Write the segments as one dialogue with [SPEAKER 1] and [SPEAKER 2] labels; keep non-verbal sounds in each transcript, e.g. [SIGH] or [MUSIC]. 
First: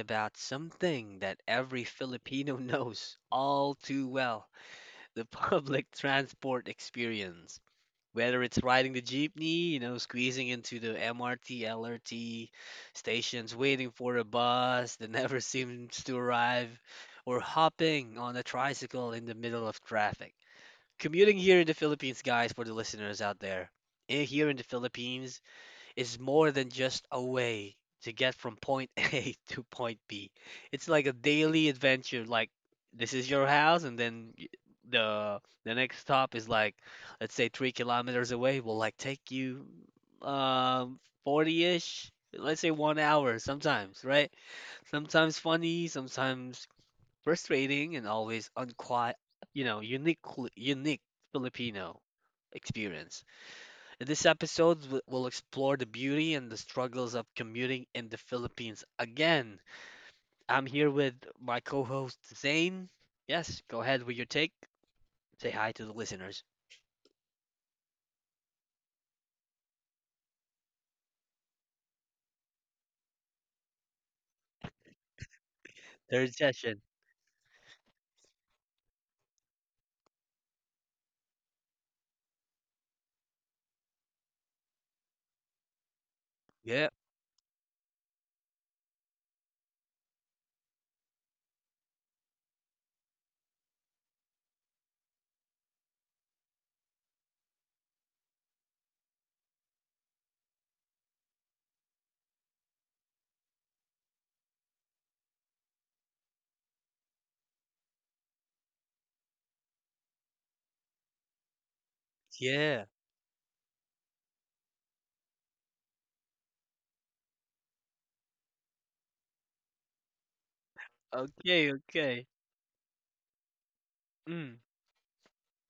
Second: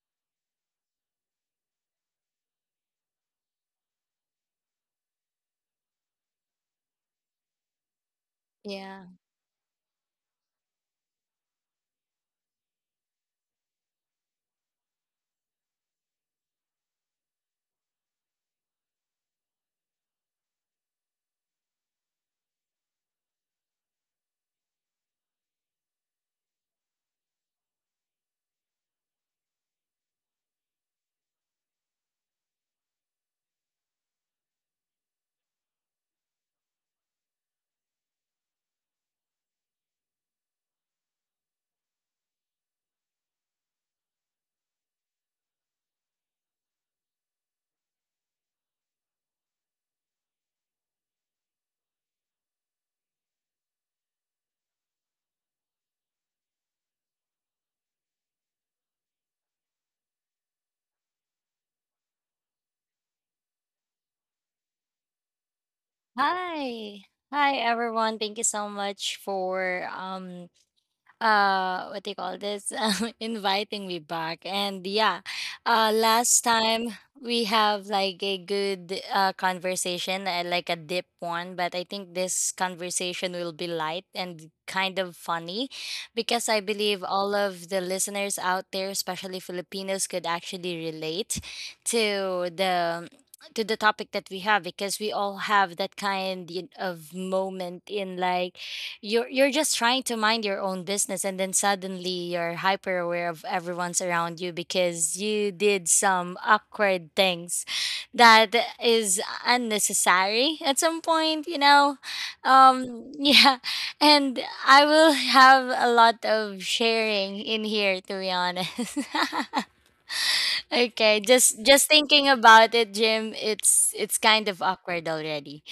[SPEAKER 1] about something that every Filipino [LAUGHS] knows all too well, the [LAUGHS] public transport experience. Whether it's riding the
[SPEAKER 2] Yeah.
[SPEAKER 1] jeepney, you know, squeezing into the MRT, LRT stations, waiting for a bus that never [LAUGHS] seems to arrive, or hopping on a tricycle in the middle of traffic. Commuting here in the Philippines, guys, for the listeners out there, here in the Philippines, is more than just a way to get from point [LAUGHS] A to point B. It's like a daily adventure. Like this is your house, and then the next stop is like, let's say 3 kilometers away. Will like take you um 40-ish, let's say 1 hour sometimes, right? Sometimes funny, sometimes frustrating, and always unquiet. You know, unique Filipino experience. This episode will explore the beauty and the struggles of commuting in the Philippines. Again, I'm here with my co host Zane. Yes, go ahead with your take. Say hi to the listeners.
[SPEAKER 2] Hi. Hi everyone. Thank you so much for what do you call this [LAUGHS] inviting me back. And yeah,
[SPEAKER 1] Third
[SPEAKER 2] last
[SPEAKER 1] session.
[SPEAKER 2] time we have like a good conversation, like a deep one. But I think this conversation will be light and kind of funny because I
[SPEAKER 1] Yeah,
[SPEAKER 2] believe all of the listeners out there, especially Filipinos, could actually relate to the to the topic that we have because we all have that kind of moment. In like you're just trying to mind your own business, and then suddenly you're hyper aware of everyone's around you because you did some awkward things that is unnecessary at some point you know
[SPEAKER 1] yeah.
[SPEAKER 2] um [LAUGHS] Yeah. And I will have a lot of sharing in here, to be honest. [LAUGHS] Okay, just
[SPEAKER 1] Okay,
[SPEAKER 2] just thinking
[SPEAKER 1] okay.
[SPEAKER 2] about it, Jim, it's kind
[SPEAKER 1] Mm.
[SPEAKER 2] of awkward already.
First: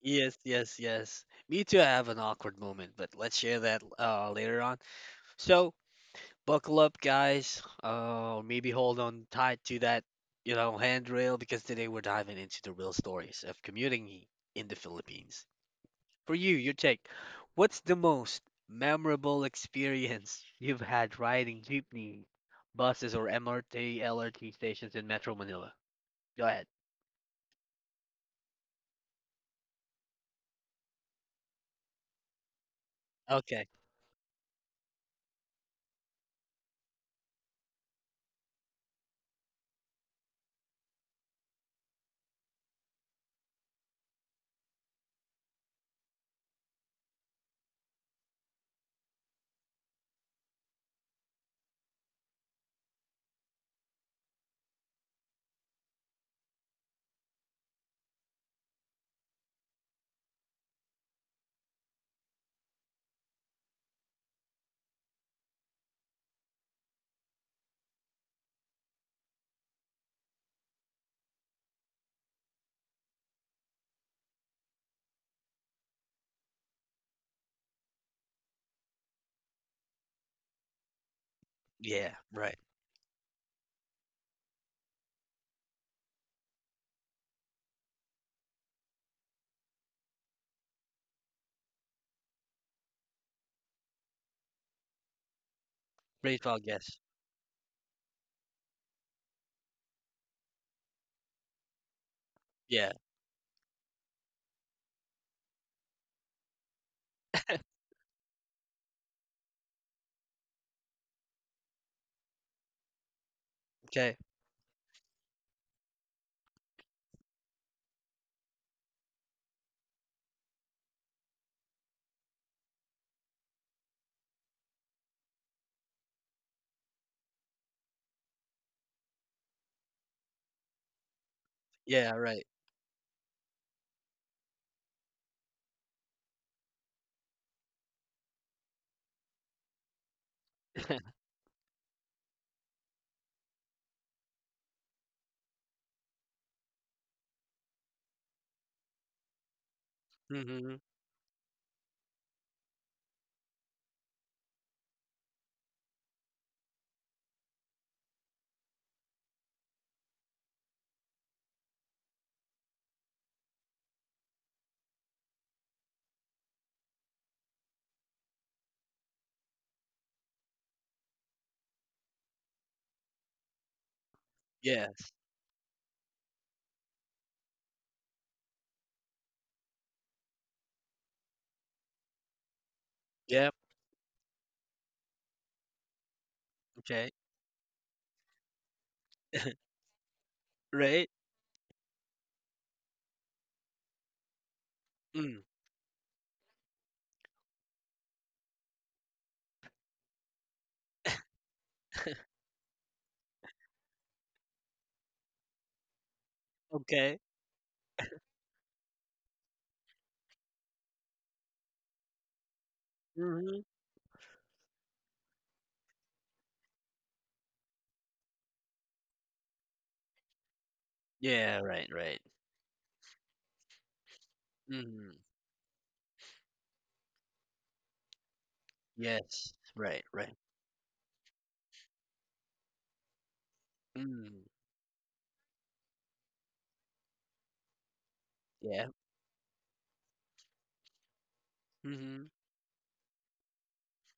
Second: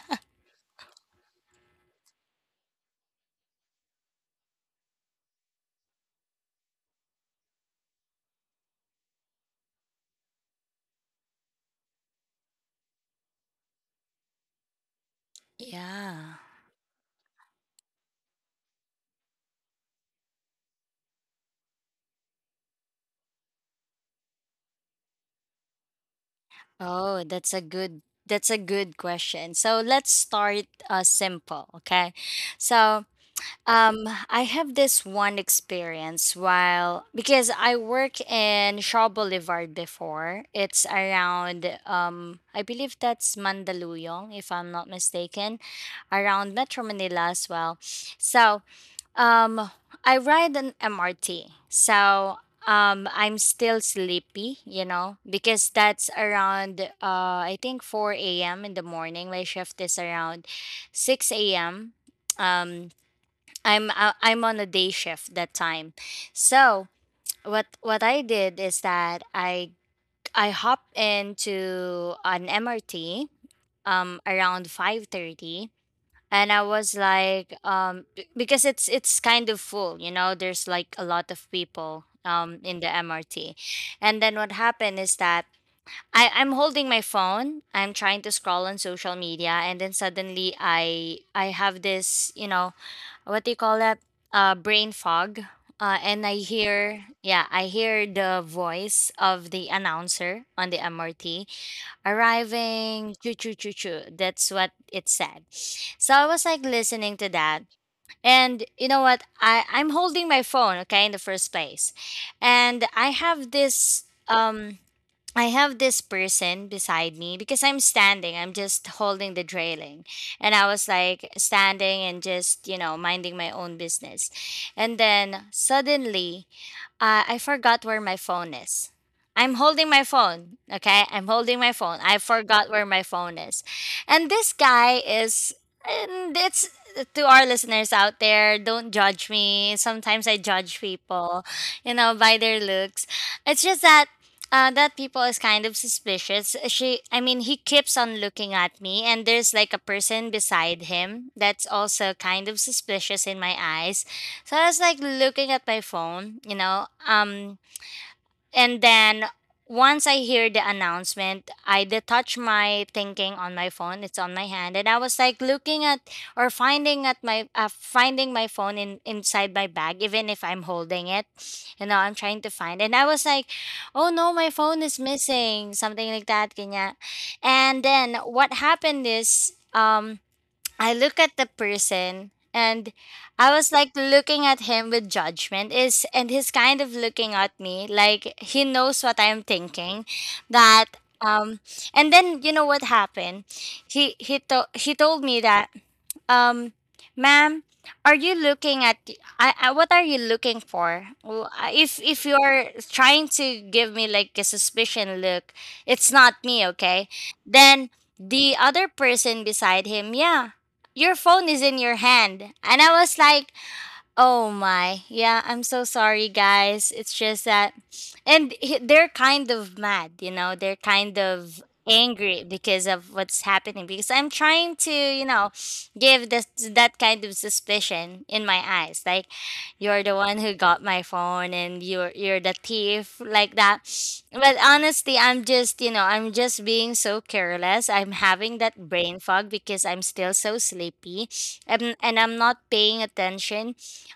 [SPEAKER 1] Yes, yes, yes. Me too. I have an awkward moment, but let's share that later on. So, buckle up, guys. Maybe hold on tight to that, you know, handrail because today we're diving into the real stories of commuting in the Philippines. For
[SPEAKER 2] Yeah.
[SPEAKER 1] you, your take. What's the most memorable experience you've had riding jeepney, buses, or MRT, LRT stations in Metro Manila? Go ahead.
[SPEAKER 2] Oh, that's a good question. So let's start, simple, okay? So,
[SPEAKER 1] Okay.
[SPEAKER 2] I have this one experience while because I work in Shaw Boulevard before. It's around, I believe that's Mandaluyong, if I'm not mistaken, around Metro Manila as well. So, um, I ride an MRT. So, I'm still sleepy, you know, because that's around, I think 4 a.m. in the morning. My shift is around 6 a.m. Um, I am on a day shift that time. So what I did is that I hop into an MRT around 5:30. And I was like, because it's kind of full, you know. There's like a lot of people
[SPEAKER 1] Yeah. Right.
[SPEAKER 2] in the MRT. And then what happened is that I'm holding my phone. I'm trying to scroll on social media, and then suddenly I have this, you know, what do you call that? Brain fog. And
[SPEAKER 1] Pretty tall guess.
[SPEAKER 2] I hear the voice of the announcer on the MRT
[SPEAKER 1] Yeah.
[SPEAKER 2] arriving, choo choo choo choo. That's what it said. So I was like listening to that. And you know what? I'm holding my phone, okay, in the first place. And
[SPEAKER 1] Okay.
[SPEAKER 2] I have this person beside me because I'm standing. I'm just holding the trailing. And I was like standing and just, minding my own business. And then suddenly, I forgot where my phone is. I'm holding my phone. Okay. I'm holding my phone.
[SPEAKER 1] Yeah.
[SPEAKER 2] I
[SPEAKER 1] Right.
[SPEAKER 2] forgot where my phone is. And this guy is, and it's, to our listeners out there, don't judge me. Sometimes I judge
[SPEAKER 1] [LAUGHS]
[SPEAKER 2] people, by their looks. It's just that. That people is kind of suspicious. She, I mean, he keeps on looking at me, and there's like a person
[SPEAKER 1] Hmm.
[SPEAKER 2] beside him that's also kind of suspicious in my eyes. So I was like looking at my phone, and then once I hear the announcement, I detach my thinking on my phone. It's on my hand, and I was like looking at or finding at my, finding my phone in inside my bag, even if I'm holding it. You know, I'm trying to find, and I was like, "Oh no, my phone is
[SPEAKER 1] Yes.
[SPEAKER 2] missing," something like that, kanya. And then what happened is. I look at the person, and I
[SPEAKER 1] Yep.
[SPEAKER 2] was like looking at him with judgment is, and he's kind of
[SPEAKER 1] Okay.
[SPEAKER 2] looking at me like he knows what I'm
[SPEAKER 1] [LAUGHS]
[SPEAKER 2] thinking that
[SPEAKER 1] Right.
[SPEAKER 2] um and then you know what happened. He told me
[SPEAKER 1] Mm.
[SPEAKER 2] that, um, "Ma'am, are you looking at the- I, what are you looking for? Well, if you're trying to give me like a suspicion look, it's not me, okay?"
[SPEAKER 1] Okay.
[SPEAKER 2] Then the other person beside him, "Yeah, your phone is in your hand." And I was like, "Oh my. Yeah, I'm so sorry, guys. It's just that." And they're kind of mad, they're kind
[SPEAKER 1] Yeah,
[SPEAKER 2] of
[SPEAKER 1] right, right.
[SPEAKER 2] angry because of what's happening. Because I'm trying to,
[SPEAKER 1] Mhm.
[SPEAKER 2] give this, that kind of suspicion in my eyes. Like,
[SPEAKER 1] Yes. Right,
[SPEAKER 2] you're the
[SPEAKER 1] right.
[SPEAKER 2] one who got my phone, and you're the thief, like that.
[SPEAKER 1] Mm.
[SPEAKER 2] But honestly, I'm just being so careless. I'm having
[SPEAKER 1] Yeah.
[SPEAKER 2] that brain fog because I'm still so sleepy, and
[SPEAKER 1] Mhm.
[SPEAKER 2] I'm not paying attention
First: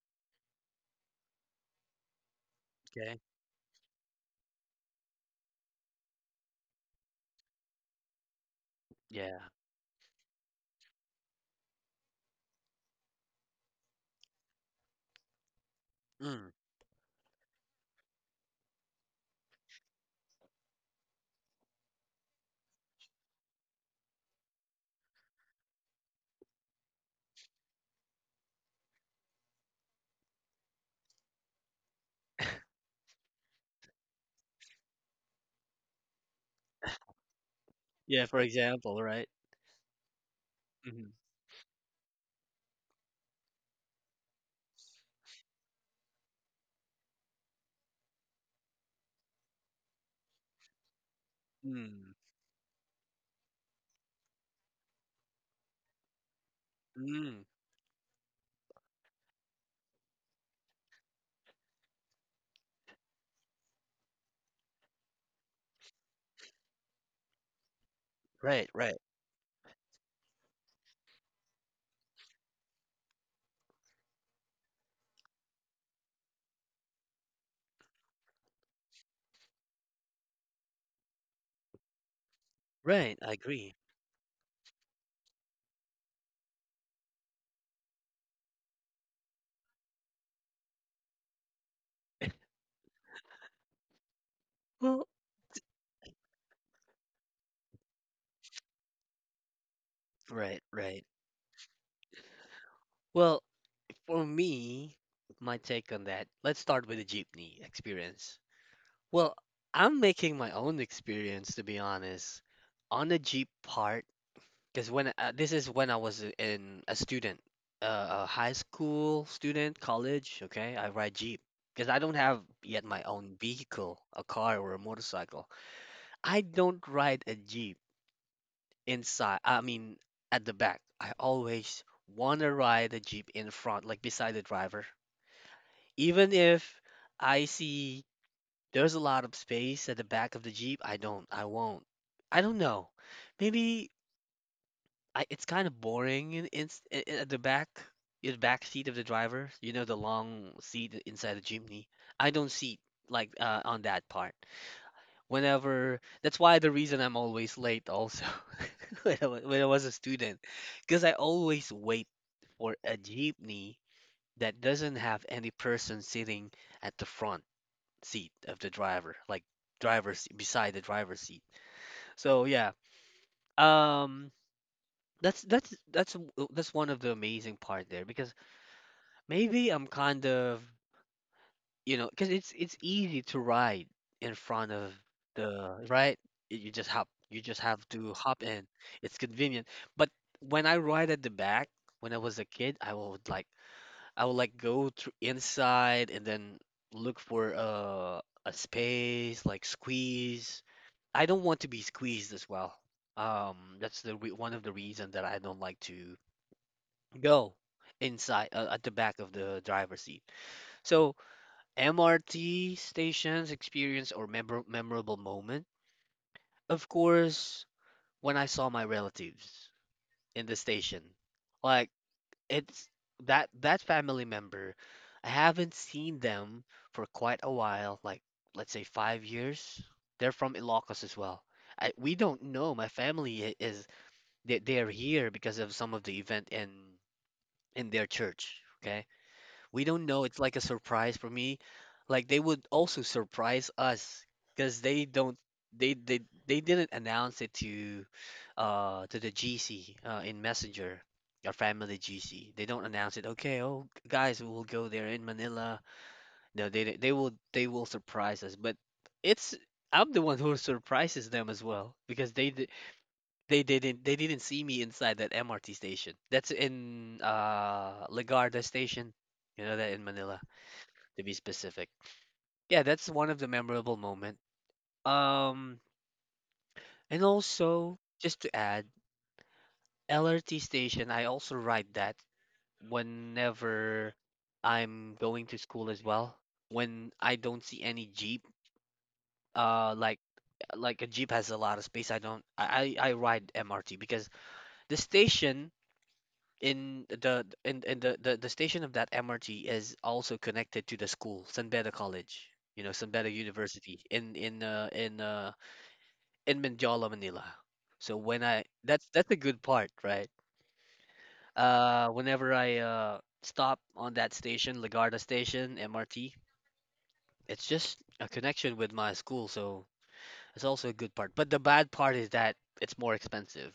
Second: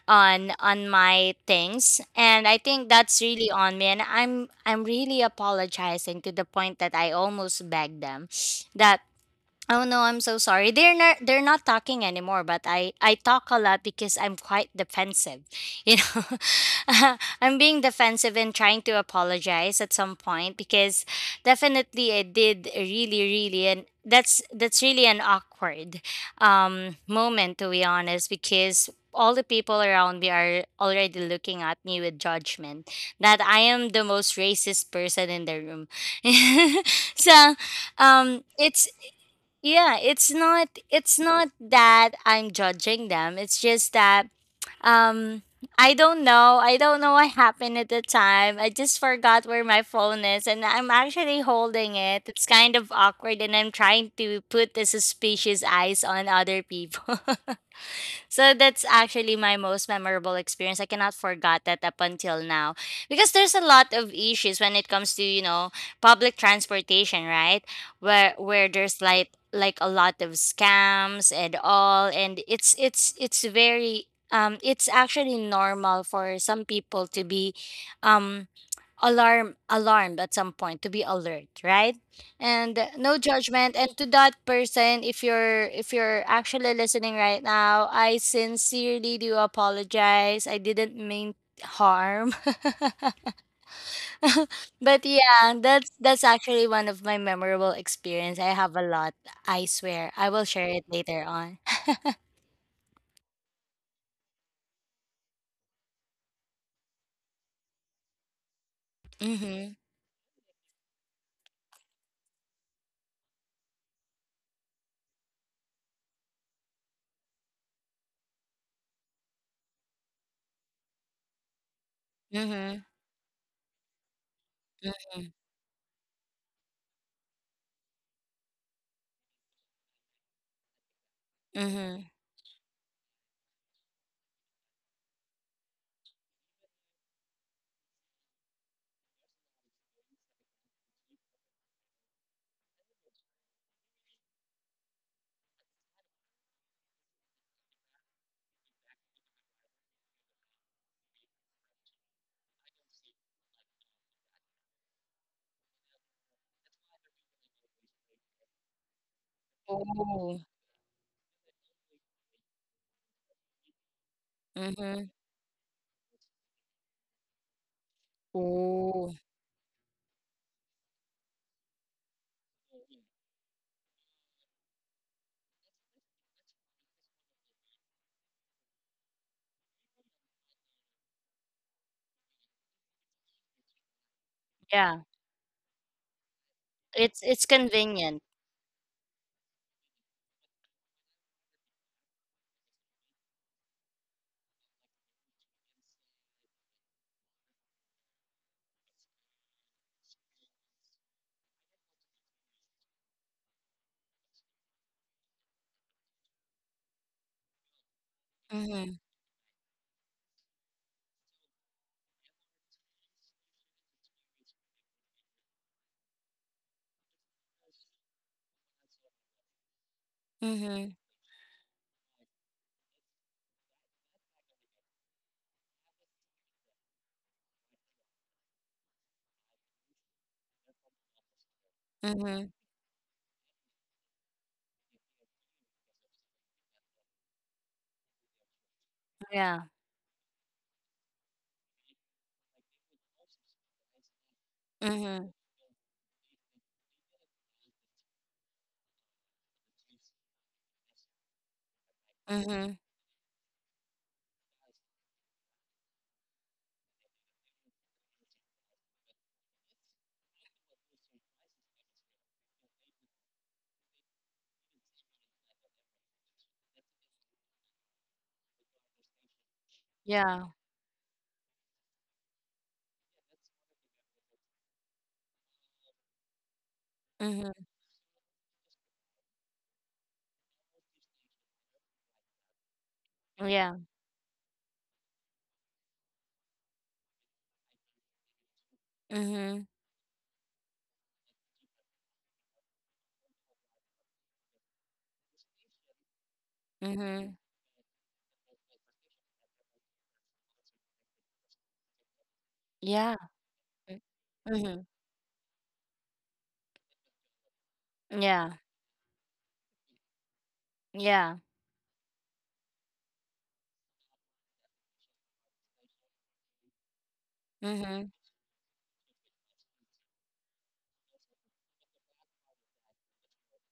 [SPEAKER 2] on my things. And I think
[SPEAKER 1] Okay.
[SPEAKER 2] that's really on me, and I'm really apologizing to the point that I almost begged them that,
[SPEAKER 1] Yeah.
[SPEAKER 2] "Oh no, I'm so sorry." They're not talking anymore, but I talk a lot because I'm quite defensive. [LAUGHS] You know,
[SPEAKER 1] Mm.
[SPEAKER 2] [LAUGHS] I'm being defensive and trying to apologize at some point because definitely I did really really, and that's really an awkward, moment, to be honest, because all the people around me are already looking at me with judgment that I am the most racist person in the room. [LAUGHS] so
[SPEAKER 1] Yeah, for
[SPEAKER 2] it's
[SPEAKER 1] example, right?
[SPEAKER 2] yeah, it's not
[SPEAKER 1] Mhm.
[SPEAKER 2] it's not that I'm judging them. It's just that, um I don't know. I don't know what happened at the time. I just forgot where my phone is and I'm actually holding
[SPEAKER 1] Mm.
[SPEAKER 2] it. It's kind of awkward, and I'm trying to put the suspicious eyes on other people.
[SPEAKER 1] Mm.
[SPEAKER 2] [LAUGHS] So that's actually my most memorable experience. I cannot forget that up until now because there's a lot of issues when it comes to, public transportation, right? Where
[SPEAKER 1] Right, right.
[SPEAKER 2] there's like a lot of scams and all, and it's actually normal for some people to be, um alarmed at some point, to be alert, right? And,
[SPEAKER 1] Right,
[SPEAKER 2] no
[SPEAKER 1] I
[SPEAKER 2] judgment,
[SPEAKER 1] agree.
[SPEAKER 2] and to that person, if you're actually listening right now, I sincerely do apologize. I didn't mean harm. [LAUGHS] But
[SPEAKER 1] Well,
[SPEAKER 2] yeah, that's actually one of my memorable experience. I have a lot. I swear I will
[SPEAKER 1] right,
[SPEAKER 2] share it
[SPEAKER 1] right.
[SPEAKER 2] later on.
[SPEAKER 1] Well, for me, my take on that, let's start with the jeepney experience.
[SPEAKER 2] [LAUGHS]
[SPEAKER 1] Well,
[SPEAKER 2] Mhm.
[SPEAKER 1] I'm making my own experience to be honest. On a jeep part, because when this is when I was in a student, a high school student, college. Okay, I ride Jeep because I don't have
[SPEAKER 2] Mhm.
[SPEAKER 1] yet my own vehicle, a car or a
[SPEAKER 2] Mm-.
[SPEAKER 1] motorcycle. I don't ride a Jeep inside. I mean, at the back. I always
[SPEAKER 2] Mhm.
[SPEAKER 1] want to ride a Jeep in front, like beside the driver. Even if I see there's a lot of space at the back of the Jeep, I don't. I won't. I don't know. Maybe I it's kind of boring at the back, in the back seat of the driver. You know, the long seat inside the chimney. I don't see like on that part. Whenever that's why the reason I'm always late also [LAUGHS] when I was a
[SPEAKER 2] Ooh.
[SPEAKER 1] student, because I always wait for a jeepney that doesn't
[SPEAKER 2] Mhm.
[SPEAKER 1] have any person sitting at the front seat of the
[SPEAKER 2] Ooh.
[SPEAKER 1] driver, like driver's beside the driver's seat. So yeah. Um, that's one of the amazing part there because maybe I'm kind of, you know, because it's easy to ride in front of
[SPEAKER 2] Yeah.
[SPEAKER 1] the right. Y- you just hop
[SPEAKER 2] it's
[SPEAKER 1] you
[SPEAKER 2] it's
[SPEAKER 1] just have to
[SPEAKER 2] convenient.
[SPEAKER 1] hop in. It's convenient, but when I ride at the back when I was a kid, I would like go through inside and then look for a space, like squeeze. I don't want to be squeezed as well. That's the re one of the reason that I don't like to go inside, at the
[SPEAKER 2] Mhm.
[SPEAKER 1] back of the driver's seat. So, MRT stations experience or memorable moment. Of course, when I saw my relatives in the
[SPEAKER 2] Mhm.
[SPEAKER 1] station, like it's that family member, I haven't seen them for quite a while, like let's say 5 years. They're from Ilocos as well. We don't
[SPEAKER 2] Mhm.
[SPEAKER 1] know. My family I- is they, they're here because of some of the event in their church. Okay,
[SPEAKER 2] Yeah.
[SPEAKER 1] we don't know. It's like a surprise for me. Like they would also surprise us because they
[SPEAKER 2] Mhm.
[SPEAKER 1] don't they they they didn't announce it to the GC, in Messenger, our family GC. They
[SPEAKER 2] Mhm.
[SPEAKER 1] don't announce it. Okay, "Oh guys, we will go there in Manila." No, they will surprise us. But it's I'm the one who surprises them as well because they didn't see me inside that MRT station. That's in Lagarda station. You know that in Manila
[SPEAKER 2] Yeah.
[SPEAKER 1] to be specific. Yeah, that's one of the memorable moment. Um, and
[SPEAKER 2] Mhm.
[SPEAKER 1] also just to add, LRT station, I also ride that
[SPEAKER 2] Yeah.
[SPEAKER 1] whenever I'm going to school as well. When I don't see any jeep,
[SPEAKER 2] Mhm.
[SPEAKER 1] uh, like like a jeep has a lot of space. I don't. I ride MRT because the station
[SPEAKER 2] Mhm.
[SPEAKER 1] in the the station of that MRT is also connected to the school, San Beda College. You know, San
[SPEAKER 2] Yeah.
[SPEAKER 1] Beda University
[SPEAKER 2] Mm.
[SPEAKER 1] in in uh,
[SPEAKER 2] Mhm.
[SPEAKER 1] in uh, in Mindjala, Manila. So when
[SPEAKER 2] Yeah.
[SPEAKER 1] I that's a good part, right?
[SPEAKER 2] Yeah.
[SPEAKER 1] Whenever I stop on that station, Lagarda station, MRT, it's just
[SPEAKER 2] Mhm.
[SPEAKER 1] a connection with my school, so it's also a good part. But the bad part is that it's more expensive.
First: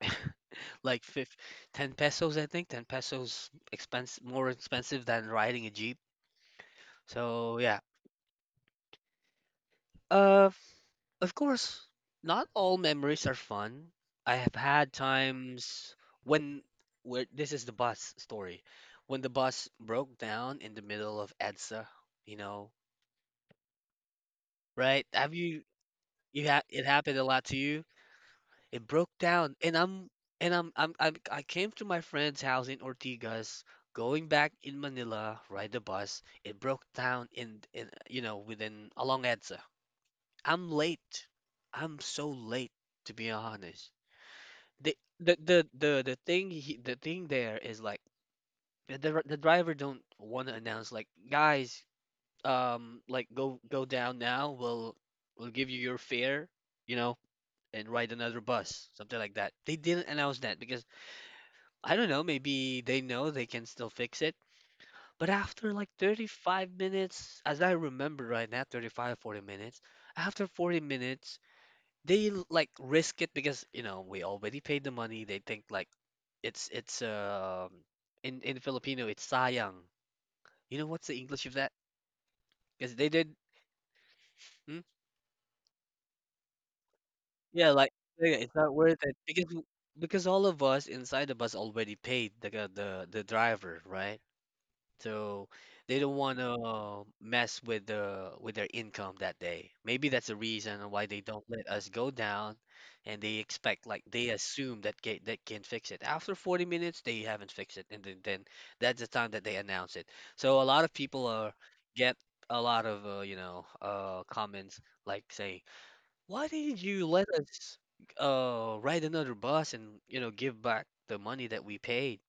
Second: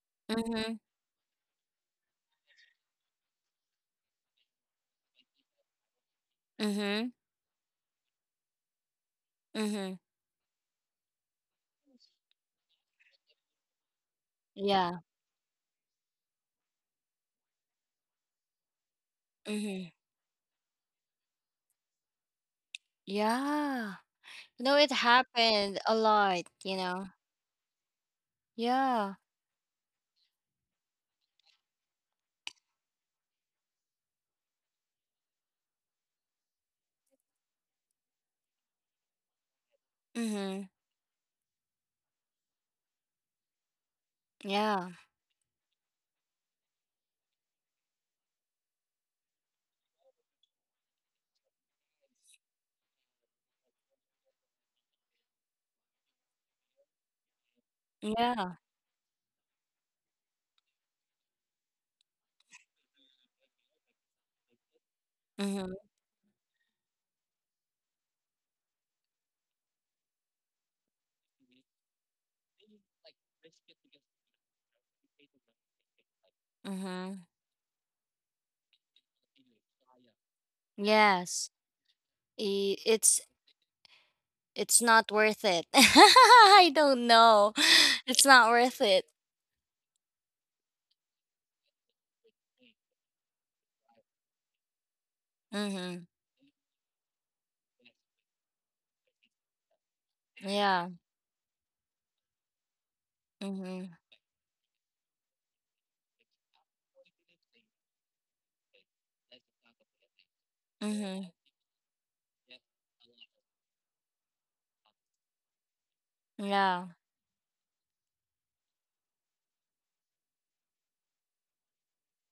[SPEAKER 1] [LAUGHS]
[SPEAKER 2] Mhm.
[SPEAKER 1] Like fif 10 pesos, I think. 10 pesos expense more expensive than riding a jeep.
[SPEAKER 2] Mhm.
[SPEAKER 1] So yeah.
[SPEAKER 2] Mhm.
[SPEAKER 1] Uh, Of course, not all memories are fun. I have had
[SPEAKER 2] Yeah.
[SPEAKER 1] times when where this is the bus story. When the bus
[SPEAKER 2] Mhm.
[SPEAKER 1] broke down in the middle of EDSA, you know,
[SPEAKER 2] Yeah. No, it
[SPEAKER 1] right? Have you
[SPEAKER 2] happened a lot,
[SPEAKER 1] you ha
[SPEAKER 2] you
[SPEAKER 1] it
[SPEAKER 2] know.
[SPEAKER 1] happened a lot to you? It broke
[SPEAKER 2] Yeah.
[SPEAKER 1] down, and I'm I came to my friend's house in Ortigas going back in Manila, ride the bus. It broke down in, you know, within along EDSA. I'm
[SPEAKER 2] Mhm.
[SPEAKER 1] late. I'm so late to be honest.
[SPEAKER 2] Yeah.
[SPEAKER 1] The thing he, the thing there is like, the driver don't want to announce, like, guys, like go down now, we'll give you your fare, you know, and ride another
[SPEAKER 2] Yeah.
[SPEAKER 1] bus, something like that. They didn't announce that because I don't know, maybe they know they can still fix it. But after
[SPEAKER 2] Mhm.
[SPEAKER 1] like 35 minutes, as I remember right now, 35, 40 minutes, after 40 minutes they like risk it because, you know, we already paid the money. They think like it's
[SPEAKER 2] Mhm.
[SPEAKER 1] in Filipino it's sayang. You know what's the English
[SPEAKER 2] Yes.
[SPEAKER 1] of that?
[SPEAKER 2] I-
[SPEAKER 1] Because they
[SPEAKER 2] It's
[SPEAKER 1] did,
[SPEAKER 2] it's
[SPEAKER 1] hmm?
[SPEAKER 2] not worth it. [LAUGHS] I don't know. [LAUGHS]
[SPEAKER 1] Yeah, like
[SPEAKER 2] It's
[SPEAKER 1] yeah,
[SPEAKER 2] not
[SPEAKER 1] it's not
[SPEAKER 2] worth
[SPEAKER 1] worth
[SPEAKER 2] it.
[SPEAKER 1] it because because all of us inside the bus already paid the driver, right? So they
[SPEAKER 2] Mhm.
[SPEAKER 1] don't want to mess with their income that day. Maybe that's the
[SPEAKER 2] Yeah.
[SPEAKER 1] reason why they don't let us go down, and they expect
[SPEAKER 2] Mhm.
[SPEAKER 1] like they assume that ca that can fix it. After 40 minutes, they haven't fixed it, and then that's the time that they announce it. So a lot of people
[SPEAKER 2] Mhm.
[SPEAKER 1] are get a lot of, you know, comments, like saying, "Why did
[SPEAKER 2] Yeah.
[SPEAKER 1] you let us ride another bus and you know give back the money that we paid?"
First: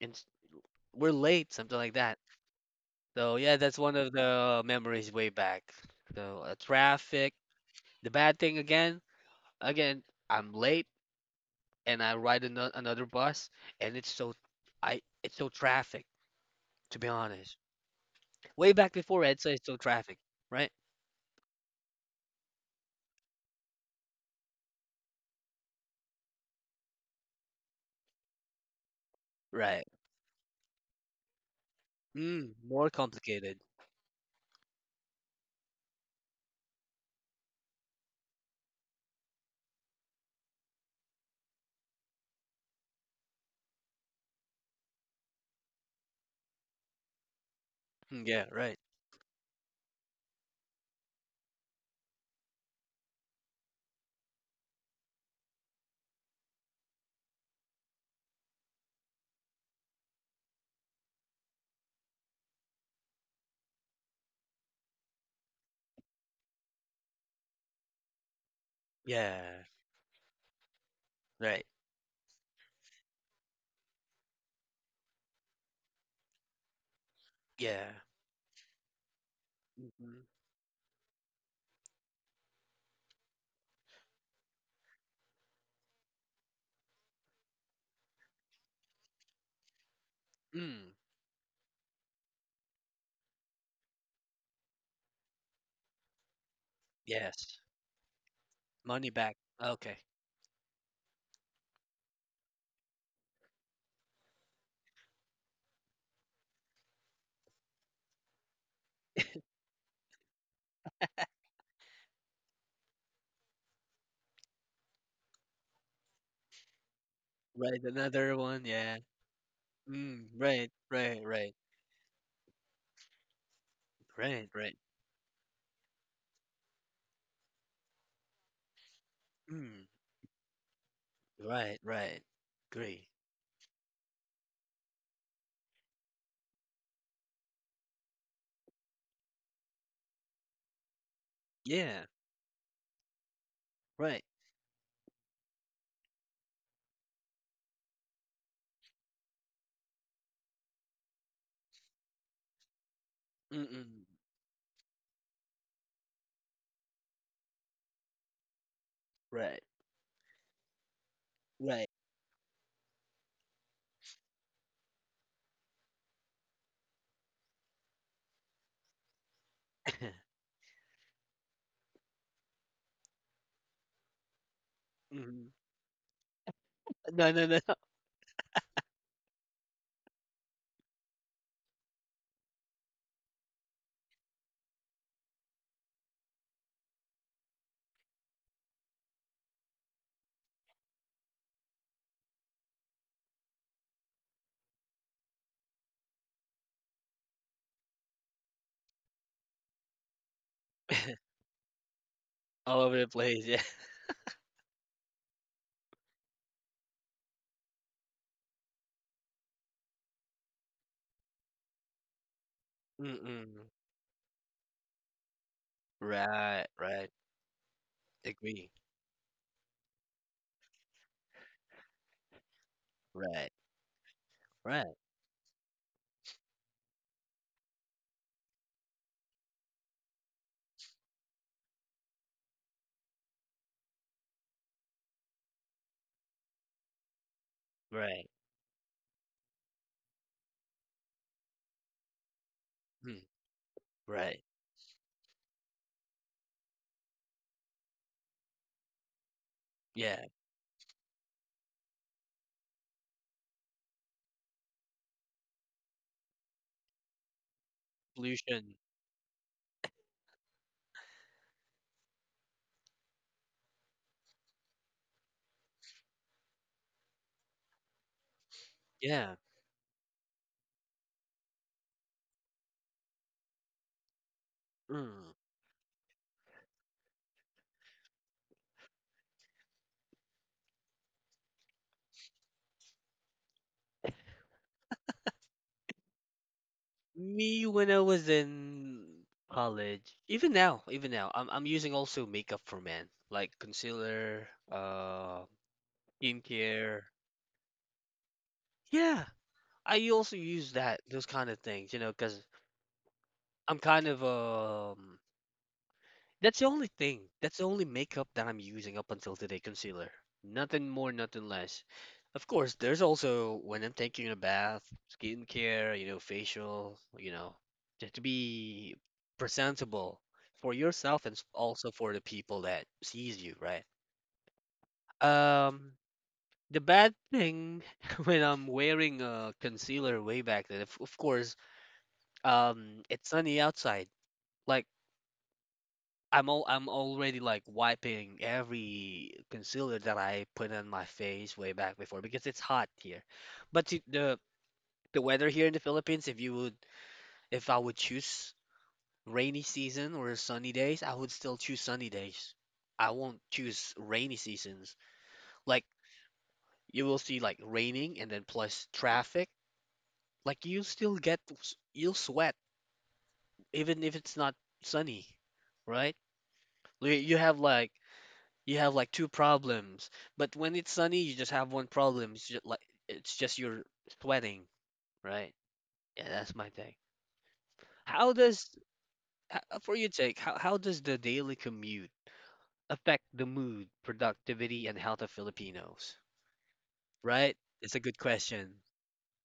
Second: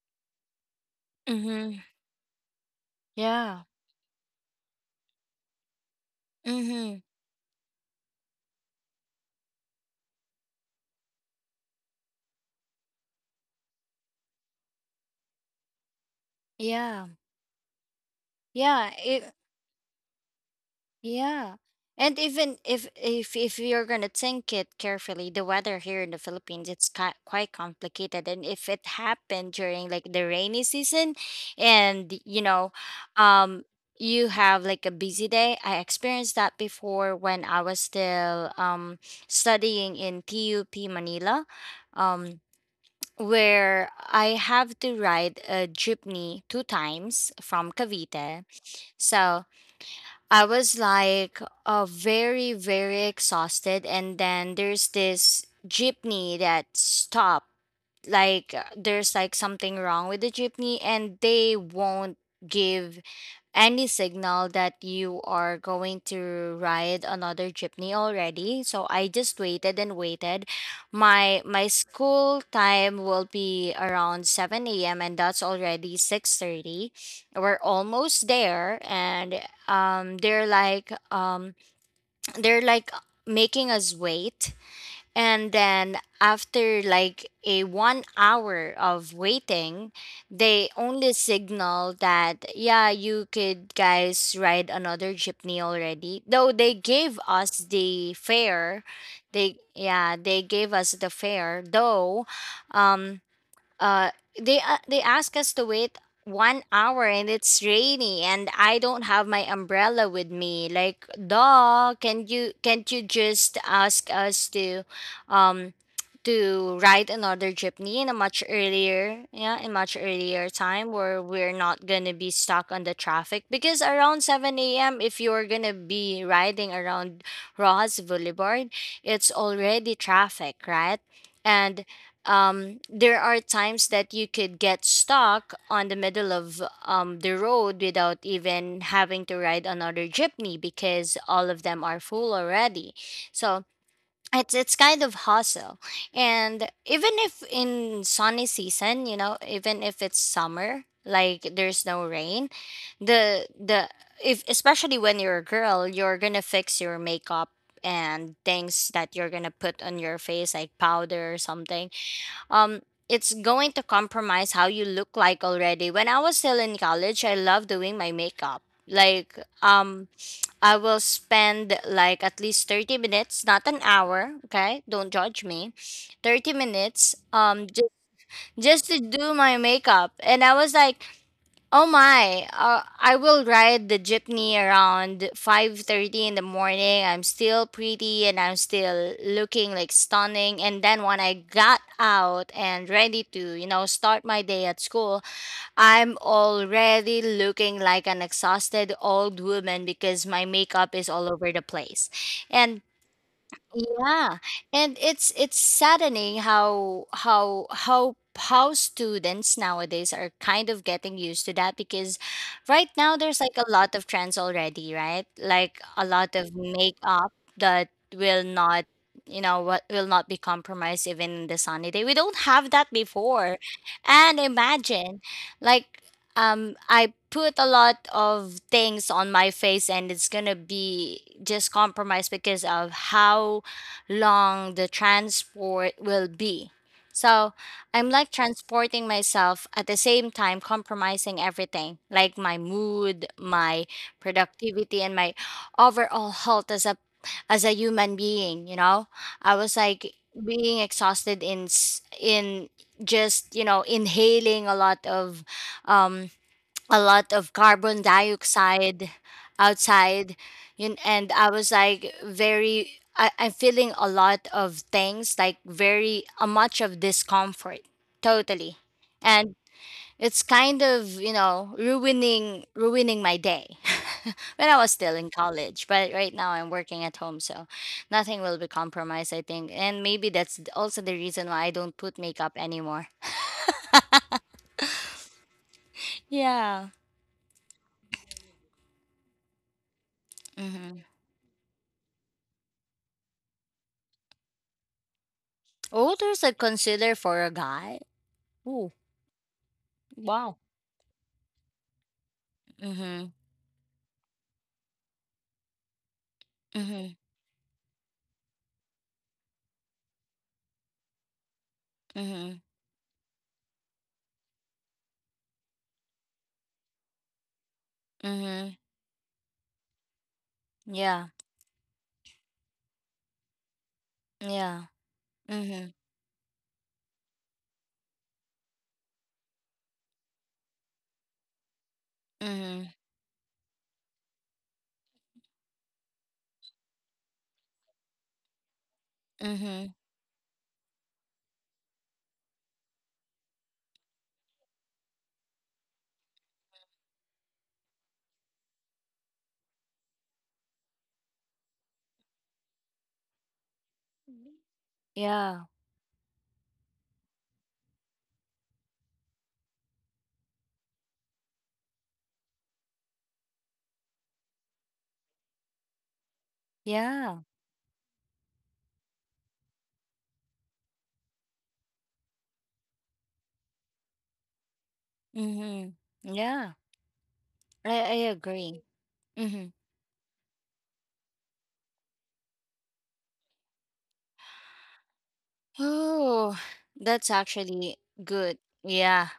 [SPEAKER 1] And we're late, something
[SPEAKER 2] Mhm.
[SPEAKER 1] like that. So yeah,
[SPEAKER 2] Yeah.
[SPEAKER 1] that's one of the memories way back. So
[SPEAKER 2] Mhm.
[SPEAKER 1] traffic. The bad thing again, I'm late and I ride another bus, and it's so traffic. To
[SPEAKER 2] Yeah.
[SPEAKER 1] be honest, way
[SPEAKER 2] Yeah.
[SPEAKER 1] back before
[SPEAKER 2] It,
[SPEAKER 1] EDSA, it's so traffic, right?
[SPEAKER 2] yeah. And even if you're gonna think it carefully, the weather here in the Philippines, it's quite complicated. And if it happened
[SPEAKER 1] Right.
[SPEAKER 2] during like the rainy season, and
[SPEAKER 1] Mm, more complicated.
[SPEAKER 2] um, you have like a busy day. I experienced that before when I was still, studying in TUP Manila. Um, where I have to ride a jeepney two times from
[SPEAKER 1] Mm,
[SPEAKER 2] Cavite.
[SPEAKER 1] yeah. Right.
[SPEAKER 2] So I was like, very, very exhausted. And then there's this jeepney that stopped. Like, there's like something wrong with the jeepney, and they won't give any signal that you are going to ride another jeepney already. So I just
[SPEAKER 1] Yeah.
[SPEAKER 2] waited and waited. my
[SPEAKER 1] Right.
[SPEAKER 2] my school time will be around 7 a.m., and that's already 6:30. We're
[SPEAKER 1] Yeah.
[SPEAKER 2] almost there, and, um
[SPEAKER 1] Hmm.
[SPEAKER 2] they're like um they're like making us wait. And then after like a one hour of waiting, they
[SPEAKER 1] Mm,
[SPEAKER 2] only signal that, "Yeah, you could guys ride another jeepney already." Though they gave
[SPEAKER 1] yes.
[SPEAKER 2] us the fare.
[SPEAKER 1] Money back.
[SPEAKER 2] They,
[SPEAKER 1] Okay.
[SPEAKER 2] yeah, they gave us the fare. Though, um, uh they, they ask us to wait one hour, and it's rainy, and I don't have my umbrella with me. Like, duh, can't you just ask us to, um to ride another
[SPEAKER 1] Right.
[SPEAKER 2] jeepney in a
[SPEAKER 1] Another
[SPEAKER 2] much
[SPEAKER 1] one. Yeah.
[SPEAKER 2] earlier yeah in much
[SPEAKER 1] Mm,
[SPEAKER 2] earlier
[SPEAKER 1] right.
[SPEAKER 2] time,
[SPEAKER 1] Right.
[SPEAKER 2] where
[SPEAKER 1] Right.
[SPEAKER 2] we're not gonna be stuck on the traffic because around
[SPEAKER 1] Right. Right.
[SPEAKER 2] 7 a.m. if you're gonna be riding around Rojas Boulevard, it's
[SPEAKER 1] Mm.
[SPEAKER 2] already traffic, right?
[SPEAKER 1] Right,
[SPEAKER 2] And,
[SPEAKER 1] right. Agree.
[SPEAKER 2] there are times that you could get stuck on the middle of, the road, without even having to ride another jeepney because all of them are
[SPEAKER 1] Yeah,
[SPEAKER 2] full already. So
[SPEAKER 1] right.
[SPEAKER 2] it's kind of hustle, and even if in sunny season, even if it's summer, like there's no rain, the
[SPEAKER 1] Mm-mm.
[SPEAKER 2] if, especially when you're a girl, you're gonna fix your makeup and things that you're gonna
[SPEAKER 1] Right,
[SPEAKER 2] put on your face like powder or
[SPEAKER 1] right.
[SPEAKER 2] something, um it's going to compromise how you look like already. When I was still in college, I loved doing my makeup. Like,
[SPEAKER 1] [LAUGHS]
[SPEAKER 2] I will spend like at least 30 minutes, not an hour, okay? Don't judge
[SPEAKER 1] Hmm.
[SPEAKER 2] me. 30 minutes,
[SPEAKER 1] No, no, no.
[SPEAKER 2] just to do my makeup. And I was like, "Oh my, I will ride the jeepney around 5:30 in the morning. I'm still pretty, and I'm still looking like stunning." And then when I got out and ready to, start my day at school, I'm already looking like an exhausted old woman because my makeup is
[SPEAKER 1] [LAUGHS]
[SPEAKER 2] all over the place.
[SPEAKER 1] All
[SPEAKER 2] And
[SPEAKER 1] over the place. Yeah. [LAUGHS]
[SPEAKER 2] yeah, and it's saddening how students nowadays are kind of getting used to that because right now there's like
[SPEAKER 1] Mm-mm.
[SPEAKER 2] a lot of trends already, right? Like a lot of
[SPEAKER 1] Right, right.
[SPEAKER 2] makeup that will
[SPEAKER 1] Agree.
[SPEAKER 2] not you know what will not be compromised even in the sunny day. We don't have that
[SPEAKER 1] Right,
[SPEAKER 2] before. And
[SPEAKER 1] right,
[SPEAKER 2] imagine like I put a lot of things on my face and it's gonna be just compromised because of how long the transport will be. So I'm
[SPEAKER 1] right.
[SPEAKER 2] like transporting myself at the same time, compromising everything like my
[SPEAKER 1] Mm,
[SPEAKER 2] mood, my
[SPEAKER 1] right.
[SPEAKER 2] productivity, and my overall health as a human being, I was like
[SPEAKER 1] Yeah.
[SPEAKER 2] being exhausted in just, you know, inhaling um a lot of carbon
[SPEAKER 1] Pollution.
[SPEAKER 2] dioxide outside. Yun, and I was like very I'm feeling a lot of things like very a much of discomfort totally.
[SPEAKER 1] Yeah.
[SPEAKER 2] And it's kind of, you know, ruining my day. [LAUGHS] When I was still
[SPEAKER 1] Mm.
[SPEAKER 2] in college, but right now I'm working at home, so nothing will be compromised, I think. And maybe that's also the reason why I don't put makeup anymore. Yeah.
[SPEAKER 1] Me when I was in college,
[SPEAKER 2] Hmm.
[SPEAKER 1] even now, I'm using also makeup for men, like concealer,
[SPEAKER 2] Oh, there's a
[SPEAKER 1] skincare.
[SPEAKER 2] concealer for a guy? Ooh,
[SPEAKER 1] Yeah, I also
[SPEAKER 2] wow.
[SPEAKER 1] use that those kind of things, you know, because
[SPEAKER 2] Mhm.
[SPEAKER 1] I'm kind of. That's the only
[SPEAKER 2] Mhm.
[SPEAKER 1] thing. That's the only makeup that I'm using up until today, concealer. Nothing more, nothing less. Of
[SPEAKER 2] Mhm.
[SPEAKER 1] course, there's also when I'm taking a bath, skincare, you know, facial, you know, just to
[SPEAKER 2] Mhm.
[SPEAKER 1] be presentable for yourself
[SPEAKER 2] Yeah.
[SPEAKER 1] and also for the people that sees you, right?
[SPEAKER 2] Yeah.
[SPEAKER 1] Um,
[SPEAKER 2] Mhm.
[SPEAKER 1] the bad thing [LAUGHS] when I'm wearing a concealer way back then, of course.
[SPEAKER 2] Mhm.
[SPEAKER 1] It's sunny outside. Like I'm already like wiping every
[SPEAKER 2] Mhm.
[SPEAKER 1] concealer that I put on my face way back before because it's hot here. But to, the weather here in the Philippines, if you would if I would choose rainy season or sunny days, I would still choose sunny days. I won't choose rainy seasons.
[SPEAKER 2] Yeah.
[SPEAKER 1] Like you will see like raining and then plus traffic. Like you still get you'll sweat even if it's not sunny, right? Like, You
[SPEAKER 2] Yeah.
[SPEAKER 1] have like You have like two problems, but when it's sunny, you just have one problem. It's just you're sweating, right?
[SPEAKER 2] Mhm.
[SPEAKER 1] Yeah, that's my
[SPEAKER 2] Yeah.
[SPEAKER 1] take.
[SPEAKER 2] I
[SPEAKER 1] How does
[SPEAKER 2] agree.
[SPEAKER 1] h- uh,
[SPEAKER 2] Mhm.
[SPEAKER 1] for your take, how does the daily commute affect the mood, productivity, and health of Filipinos?
[SPEAKER 2] Oh, that's
[SPEAKER 1] Right? It's a
[SPEAKER 2] actually
[SPEAKER 1] good
[SPEAKER 2] good.
[SPEAKER 1] question.
[SPEAKER 2] Yeah.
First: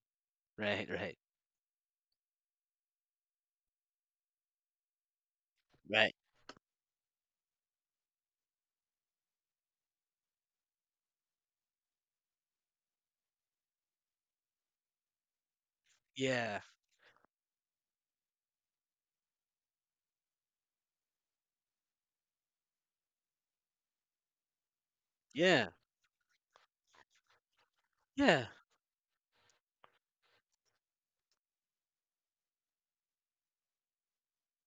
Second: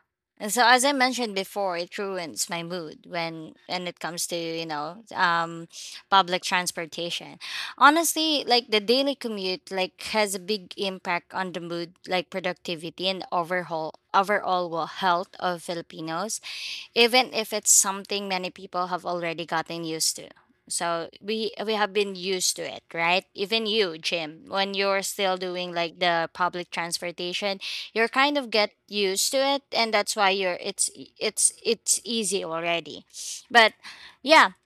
[SPEAKER 2] And so as
[SPEAKER 1] Right,
[SPEAKER 2] I
[SPEAKER 1] right,
[SPEAKER 2] mentioned before, it ruins my mood when and it comes to, you know,
[SPEAKER 1] right.
[SPEAKER 2] public transportation. Honestly, like the daily commute like has a big impact on the mood, like productivity and overhaul overall well, health of Filipinos,
[SPEAKER 1] Yeah,
[SPEAKER 2] even if it's something many people have already gotten used to. So we have been used to it, right? Even you, Jim, when you're still
[SPEAKER 1] yeah,
[SPEAKER 2] doing like the public transportation, you're kind
[SPEAKER 1] yeah,
[SPEAKER 2] of get used to it, and that's why you're it's easy already. But yeah,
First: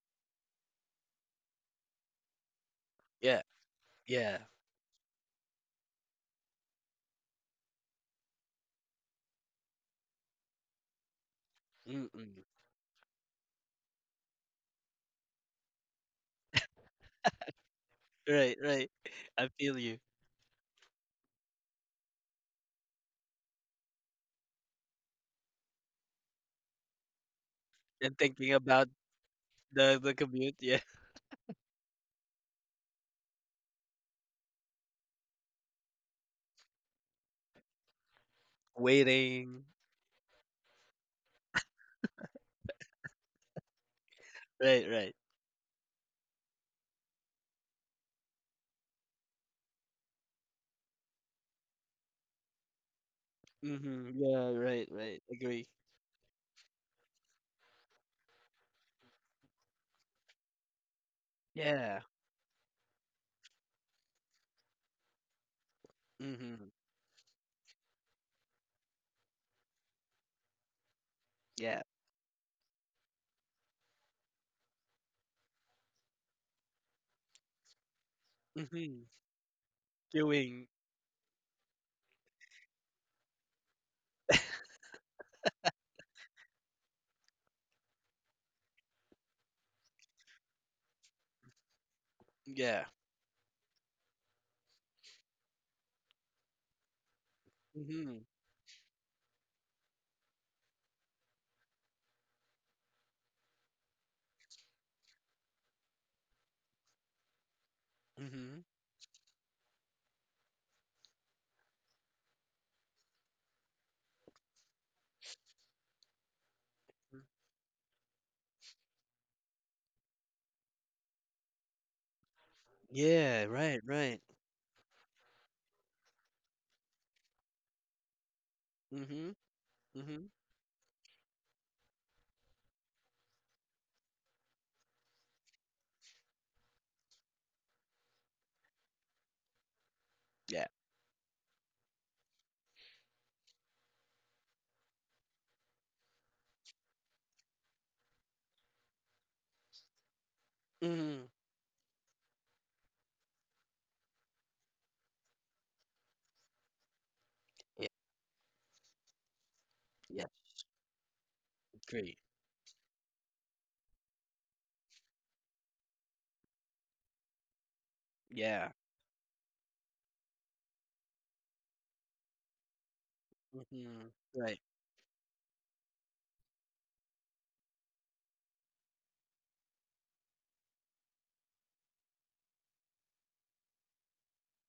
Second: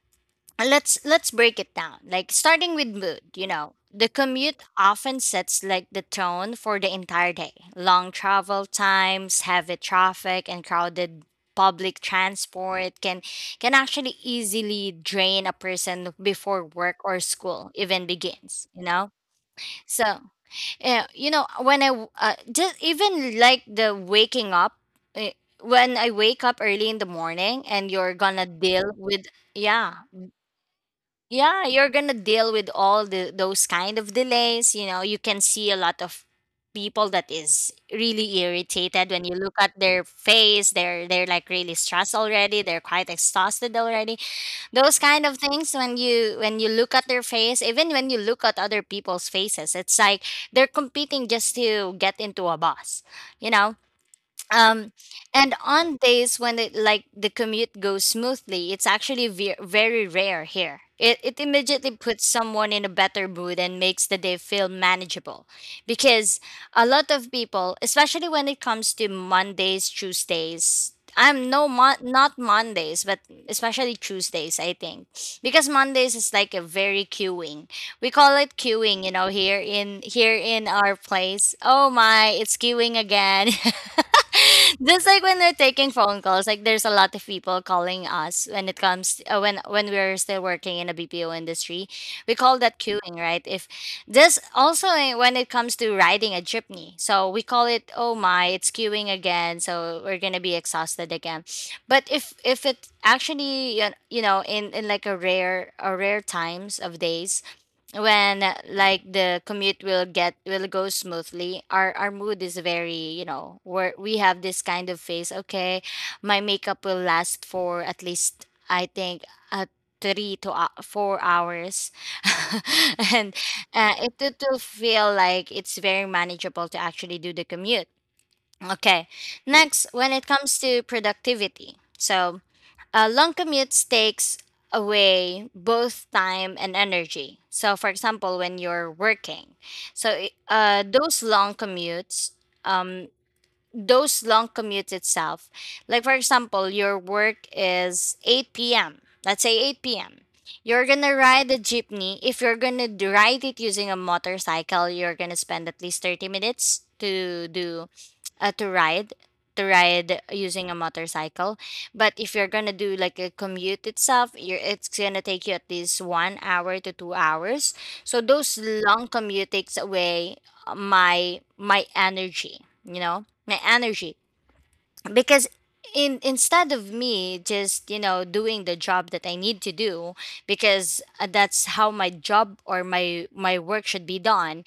[SPEAKER 2] let's break it down, like starting with mood.
[SPEAKER 1] yeah,
[SPEAKER 2] You know, the
[SPEAKER 1] yeah.
[SPEAKER 2] commute often sets like the tone for the entire day. Long travel times, heavy traffic, and crowded public
[SPEAKER 1] Mm-mm.
[SPEAKER 2] transport can actually easily drain a person before work or school even
[SPEAKER 1] Right,
[SPEAKER 2] begins, you
[SPEAKER 1] right.
[SPEAKER 2] know.
[SPEAKER 1] [LAUGHS] I feel you.
[SPEAKER 2] So yeah, you know, when just even like the waking up, eh, when I wake up early in the morning, and you're
[SPEAKER 1] And
[SPEAKER 2] gonna
[SPEAKER 1] thinking about
[SPEAKER 2] deal with,
[SPEAKER 1] the
[SPEAKER 2] yeah,
[SPEAKER 1] the commute, yeah.
[SPEAKER 2] yeah, you're gonna deal with all the those kind of delays, you know. You can see a lot of people that is really
[SPEAKER 1] [LAUGHS]
[SPEAKER 2] irritated. When you look
[SPEAKER 1] Waiting.
[SPEAKER 2] at their face, they're like really stressed already, they're quite exhausted already,
[SPEAKER 1] Right,
[SPEAKER 2] those
[SPEAKER 1] right.
[SPEAKER 2] kind of things. When you, when you look at their face, even when you look at other people's faces, it's like they're competing just to get into a bus, you know.
[SPEAKER 1] Mm-hmm. Yeah, right,
[SPEAKER 2] um
[SPEAKER 1] right.
[SPEAKER 2] and
[SPEAKER 1] Agree.
[SPEAKER 2] on days when it like the commute goes smoothly, it's actually very rare here, it immediately
[SPEAKER 1] Yeah.
[SPEAKER 2] puts someone in a better mood and makes the day feel manageable, because
[SPEAKER 1] Mm-hmm.
[SPEAKER 2] a lot of people, especially when it comes to Mondays, Tuesdays, I'm no
[SPEAKER 1] Yeah.
[SPEAKER 2] not Mondays, but especially Tuesdays, I think, because Mondays is like a very queuing. We call it
[SPEAKER 1] Mm-hmm.
[SPEAKER 2] queuing, you know, here in
[SPEAKER 1] Doing.
[SPEAKER 2] our place. Oh my, it's queuing again. [LAUGHS] Just like when we're taking phone calls, like there's a lot of people calling us when it comes when we're still working in a BPO industry. We call that
[SPEAKER 1] Yeah.
[SPEAKER 2] queuing, right? If this also, when it comes to riding a jeepney, so we call it oh
[SPEAKER 1] Mm-hmm.
[SPEAKER 2] my, it's queuing again, so we're gonna be exhausted again. But if it actually, you know, in like a rare times of days, when
[SPEAKER 1] Mm-hmm.
[SPEAKER 2] like the commute will get will go smoothly, our mood is very, you know, where we have this kind of phase. Okay, my makeup will last for at least, I think, uh, three to 4 hours. [LAUGHS] And
[SPEAKER 1] Yeah, right,
[SPEAKER 2] it
[SPEAKER 1] right.
[SPEAKER 2] it will feel like it's very manageable to actually do the commute. Okay,
[SPEAKER 1] Mm-hmm.
[SPEAKER 2] next, when
[SPEAKER 1] Mm-hmm.
[SPEAKER 2] it comes to productivity, so long commutes takes away both time and energy. So, for example, when you're working, so
[SPEAKER 1] Yeah.
[SPEAKER 2] um, those long commutes itself. Like for example, your work is 8 p.m. Let's say 8 p.m. You're gonna
[SPEAKER 1] Mm-hmm.
[SPEAKER 2] ride the jeepney. If you're gonna ride it using a motorcycle, you're gonna spend at least 30 minutes to do
[SPEAKER 1] Yeah.
[SPEAKER 2] to ride
[SPEAKER 1] Yes,
[SPEAKER 2] using a motorcycle. But
[SPEAKER 1] agree.
[SPEAKER 2] if you're gonna do like a commute itself, it's gonna take you at least 1 hour to 2 hours. So those
[SPEAKER 1] Yeah.
[SPEAKER 2] long commute takes away my energy, you know, my
[SPEAKER 1] Mm-hmm.
[SPEAKER 2] energy,
[SPEAKER 1] Right.
[SPEAKER 2] because in instead of me just, you know, doing the job that I need to do, because that's how my job or my work should be done,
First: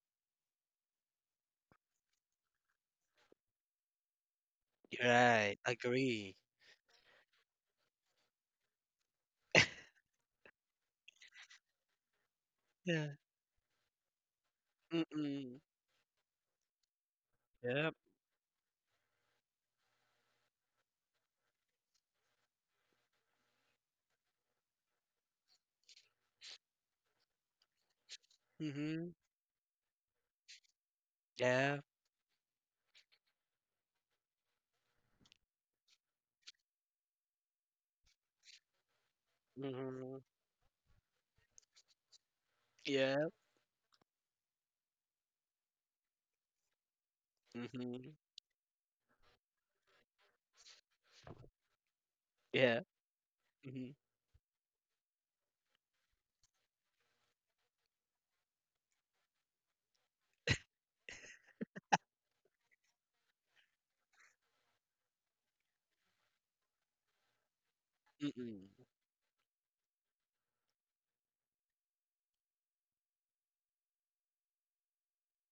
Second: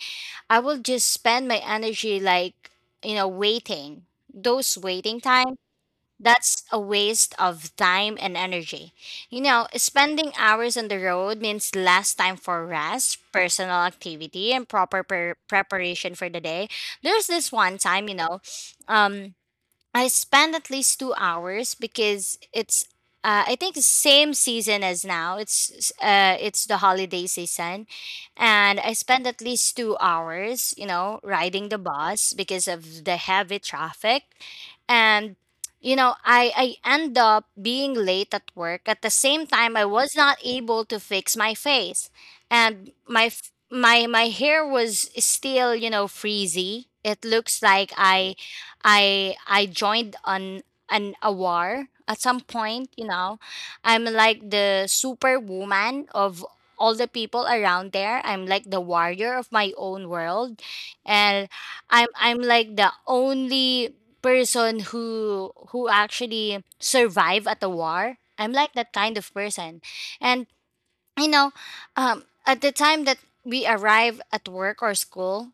[SPEAKER 2] I will just spend my energy like, you know, waiting, those waiting
[SPEAKER 1] Right.
[SPEAKER 2] times.
[SPEAKER 1] Agree.
[SPEAKER 2] That's a waste of time and energy. You know, spending hours on the road means less time for
[SPEAKER 1] Yeah.
[SPEAKER 2] rest, personal activity, and proper
[SPEAKER 1] Mm-mm.
[SPEAKER 2] preparation for the day. There's this one
[SPEAKER 1] Yeah.
[SPEAKER 2] time, you know, um, I spend at least 2 hours because it's I think the same season as now. It's the holiday season, and I
[SPEAKER 1] Mm-hmm.
[SPEAKER 2] spend at least 2 hours, you know, riding the
[SPEAKER 1] Yeah.
[SPEAKER 2] bus because of the heavy traffic, and you know I end up being late at work. At the same time, I was
[SPEAKER 1] Mm-hmm.
[SPEAKER 2] not able to fix my face, and my
[SPEAKER 1] Yeah.
[SPEAKER 2] my hair was still, you know, freezy. It looks like
[SPEAKER 1] Mm-hmm.
[SPEAKER 2] I joined an a war at some
[SPEAKER 1] Yeah.
[SPEAKER 2] point, you know.
[SPEAKER 1] Mm-hmm.
[SPEAKER 2] I'm like the superwoman of all the people around there. I'm like the warrior of my own world. And I'm like the only person who actually survive at the war. I'm
[SPEAKER 1] Mm-mm.
[SPEAKER 2] like that kind of person. And you know, um, at the time that we arrive at work or school,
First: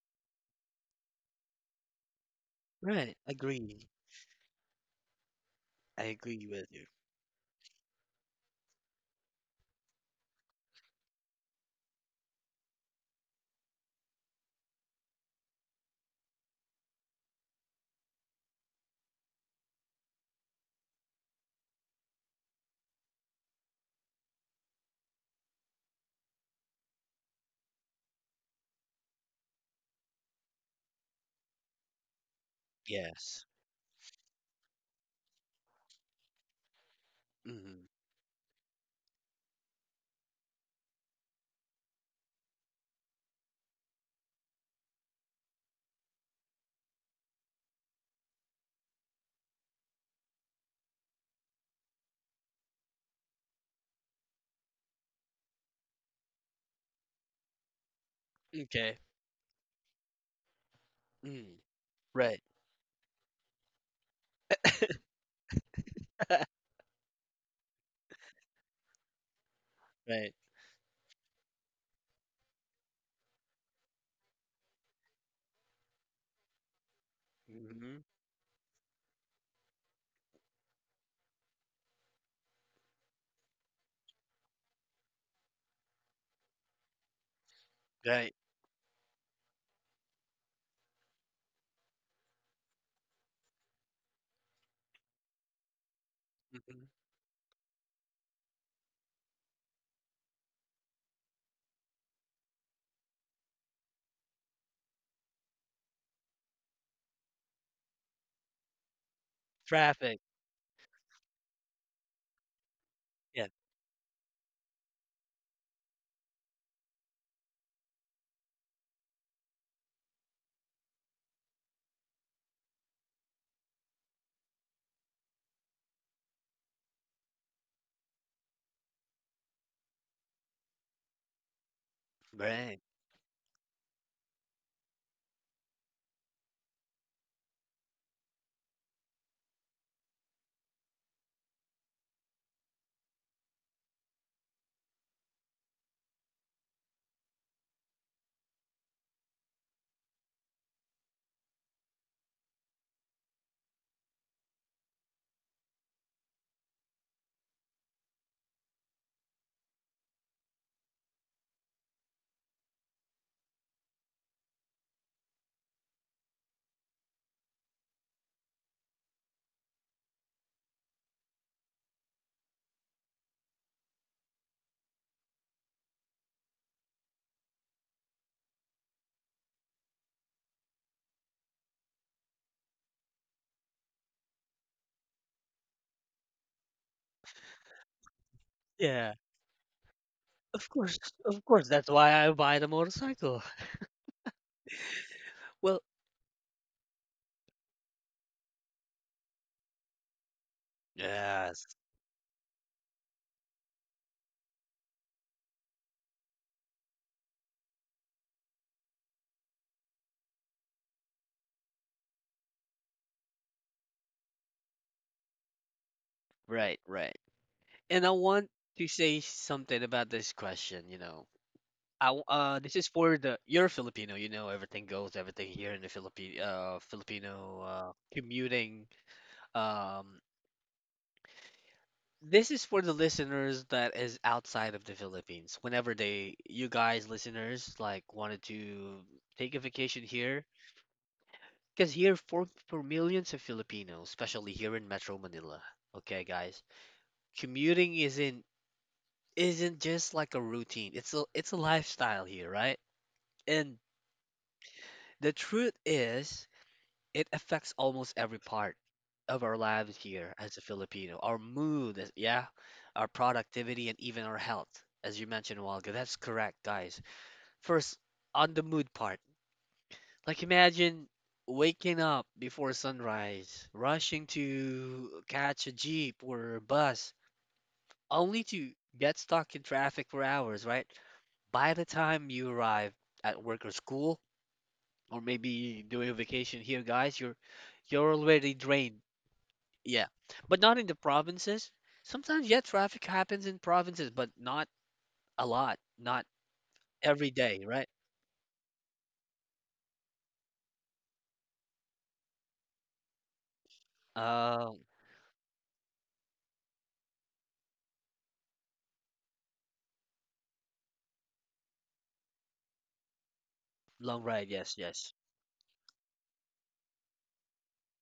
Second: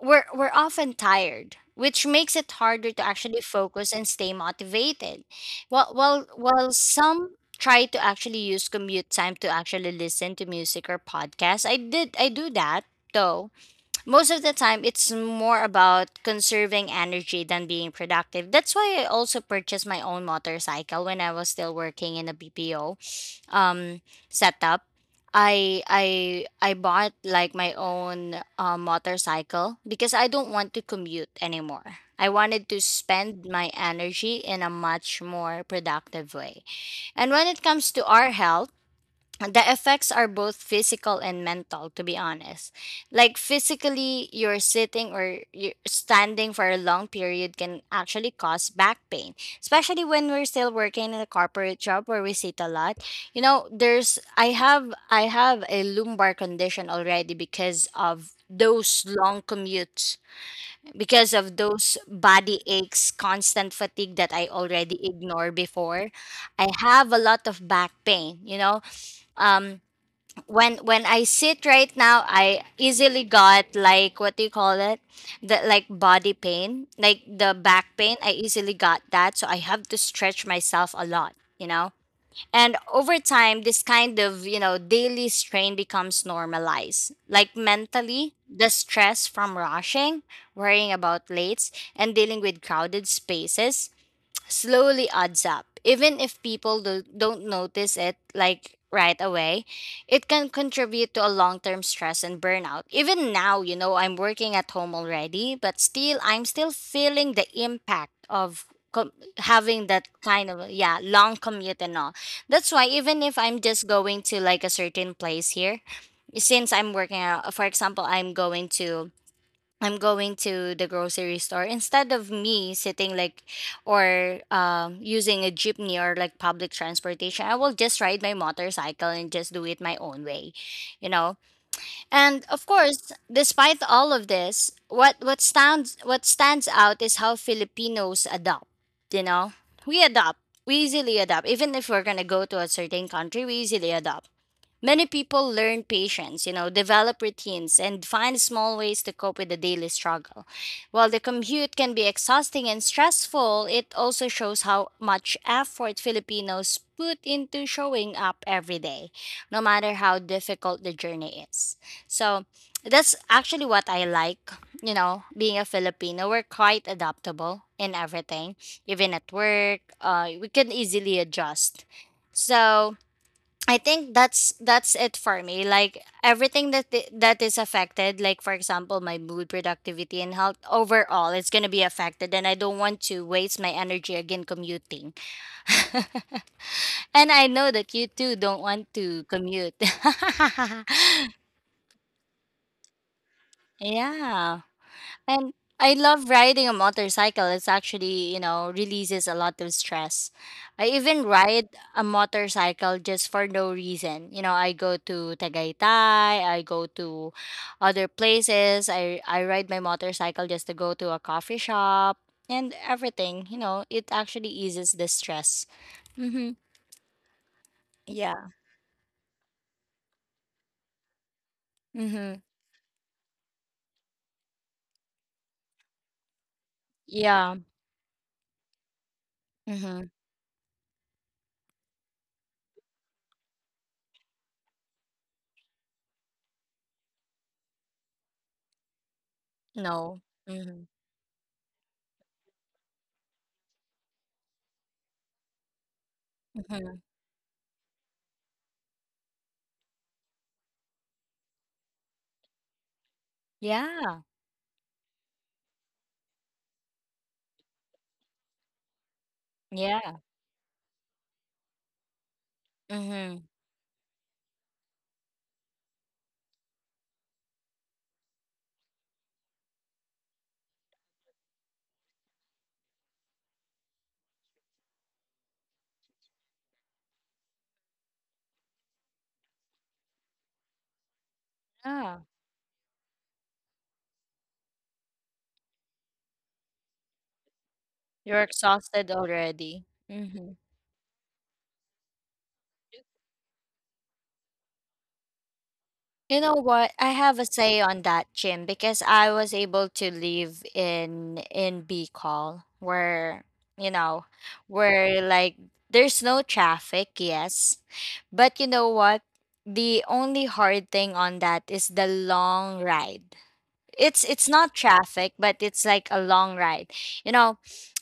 [SPEAKER 2] we're often tired, which makes it harder to
[SPEAKER 1] Right.
[SPEAKER 2] actually
[SPEAKER 1] Agree.
[SPEAKER 2] focus and stay motivated, while
[SPEAKER 1] I agree with you.
[SPEAKER 2] some try to actually use commute time to actually listen to music or podcasts. I do that, though, most of the time it's more about conserving energy than being productive. That's why I also purchased my own motorcycle when I was still working in a BPO um setup. I bought like my own motorcycle because I don't want to commute anymore. I wanted to
[SPEAKER 1] Yes.
[SPEAKER 2] spend my energy in a much more productive way. And when it
[SPEAKER 1] Mm-hmm.
[SPEAKER 2] comes to our health, the effects are both physical and mental, to be honest. Like, physically, you're sitting or you're standing for a long period can actually cause back pain, especially when we're still working in a corporate job where we sit a lot. You know, there's I have a lumbar condition already because of
[SPEAKER 1] Okay.
[SPEAKER 2] those long commutes, because
[SPEAKER 1] Mm,
[SPEAKER 2] of those
[SPEAKER 1] right,
[SPEAKER 2] body aches, constant fatigue, that I already ignored before. I have a lot of back pain, you know. Um,
[SPEAKER 1] right.
[SPEAKER 2] when I sit right now, I easily got like, what do you call it? The like body pain, like the back
[SPEAKER 1] Hmm.
[SPEAKER 2] pain. I easily got that, so I have to stretch myself a lot, you know. And over time, this kind of, you know, daily strain becomes normalized. Like
[SPEAKER 1] Right.
[SPEAKER 2] mentally, the stress from rushing, worrying about lates, and dealing with crowded spaces slowly adds up. Even if people
[SPEAKER 1] Hmm.
[SPEAKER 2] don't notice it like right away, it can contribute to a long-term stress and burnout. Even now, you know, I'm working at home already, but still I'm still feeling the impact of com- having that
[SPEAKER 1] Traffic.
[SPEAKER 2] kind of, yeah, long commute and all. That's why even if
[SPEAKER 1] Yeah.
[SPEAKER 2] I'm just going to like a certain place here, since I'm working out, for example, I'm going to the grocery store, instead of me sitting like or using a jeepney or like public transportation, I will just ride my motorcycle and just do it my own way, you know. And of
[SPEAKER 1] Right.
[SPEAKER 2] course, despite all of this, what stands out is how Filipinos adopt. You know, we adopt. We easily adopt. Even if we're gonna go to a certain country, we easily adopt. Many people learn patience, you know, develop routines, and find small ways to cope with the daily struggle. While the commute can be exhausting and stressful, it also shows how much effort Filipinos put into showing up every day, no matter how difficult the journey is. So that's actually what I like, you know, being a Filipino. We're quite adaptable in everything, even at work. We can easily adjust. So I think that's it for me. Like everything that is affected, like for example, my mood, productivity, and health overall, it's gonna be affected, and I don't want to waste my energy again commuting. [LAUGHS] And I know that you too don't want
[SPEAKER 1] Yeah.
[SPEAKER 2] to commute.
[SPEAKER 1] Of course. Of course. That's why I buy the motorcycle. [LAUGHS]
[SPEAKER 2] [LAUGHS] Yeah. And
[SPEAKER 1] Well,
[SPEAKER 2] I love riding a motorcycle. It's actually, releases a lot of stress. I even
[SPEAKER 1] yes.
[SPEAKER 2] ride a motorcycle just for no reason. I go to Tagaytay, I go to other places. I ride my motorcycle just to go to a coffee shop and everything. It actually eases the stress. Mhm.
[SPEAKER 1] Right, right. And I
[SPEAKER 2] Yeah.
[SPEAKER 1] want to say something about this question. I, w-
[SPEAKER 2] Mhm.
[SPEAKER 1] uh, this is for the you're Filipino, you know everything goes, everything here in the Philippine
[SPEAKER 2] Yeah.
[SPEAKER 1] Filipino commuting
[SPEAKER 2] Mhm.
[SPEAKER 1] um This is for the listeners that is outside of the Philippines. Whenever they, you guys listeners, like wanted to take a vacation
[SPEAKER 2] No.
[SPEAKER 1] here,
[SPEAKER 2] Mhm.
[SPEAKER 1] because here for millions of Filipinos, especially here in Metro Manila. Okay, guys,
[SPEAKER 2] Mhm.
[SPEAKER 1] commuting isn't just like a routine. It's a lifestyle here, right? And
[SPEAKER 2] Yeah.
[SPEAKER 1] the truth is, it affects almost every part of our lives
[SPEAKER 2] Yeah.
[SPEAKER 1] here as a Filipino. Our mood, yeah, our
[SPEAKER 2] Mhm.
[SPEAKER 1] productivity, and even our health, as you mentioned a while ago. That's correct, guys. First, on the mood part, like imagine waking up before sunrise, rushing to catch a jeep or a bus, only to get stuck in traffic for hours, right? By the
[SPEAKER 2] Yeah.
[SPEAKER 1] time you arrive at work or school, or maybe doing a vacation here, guys, you're
[SPEAKER 2] You're
[SPEAKER 1] already drained.
[SPEAKER 2] exhausted already.
[SPEAKER 1] Yeah,
[SPEAKER 2] Hmm.
[SPEAKER 1] but not in the provinces. Sometimes, yeah, traffic happens in provinces, but not a lot, not
[SPEAKER 2] You know what? I
[SPEAKER 1] every
[SPEAKER 2] have a
[SPEAKER 1] day,
[SPEAKER 2] say
[SPEAKER 1] right?
[SPEAKER 2] on that, Jim, because I was able to live in Bicol, where you know,
[SPEAKER 1] Um,
[SPEAKER 2] where like, there's no traffic, yes, but you know what? The only hard thing on that is the long ride.
[SPEAKER 1] long
[SPEAKER 2] It's
[SPEAKER 1] ride,
[SPEAKER 2] not
[SPEAKER 1] yes, yes,
[SPEAKER 2] traffic, but it's like a long ride you know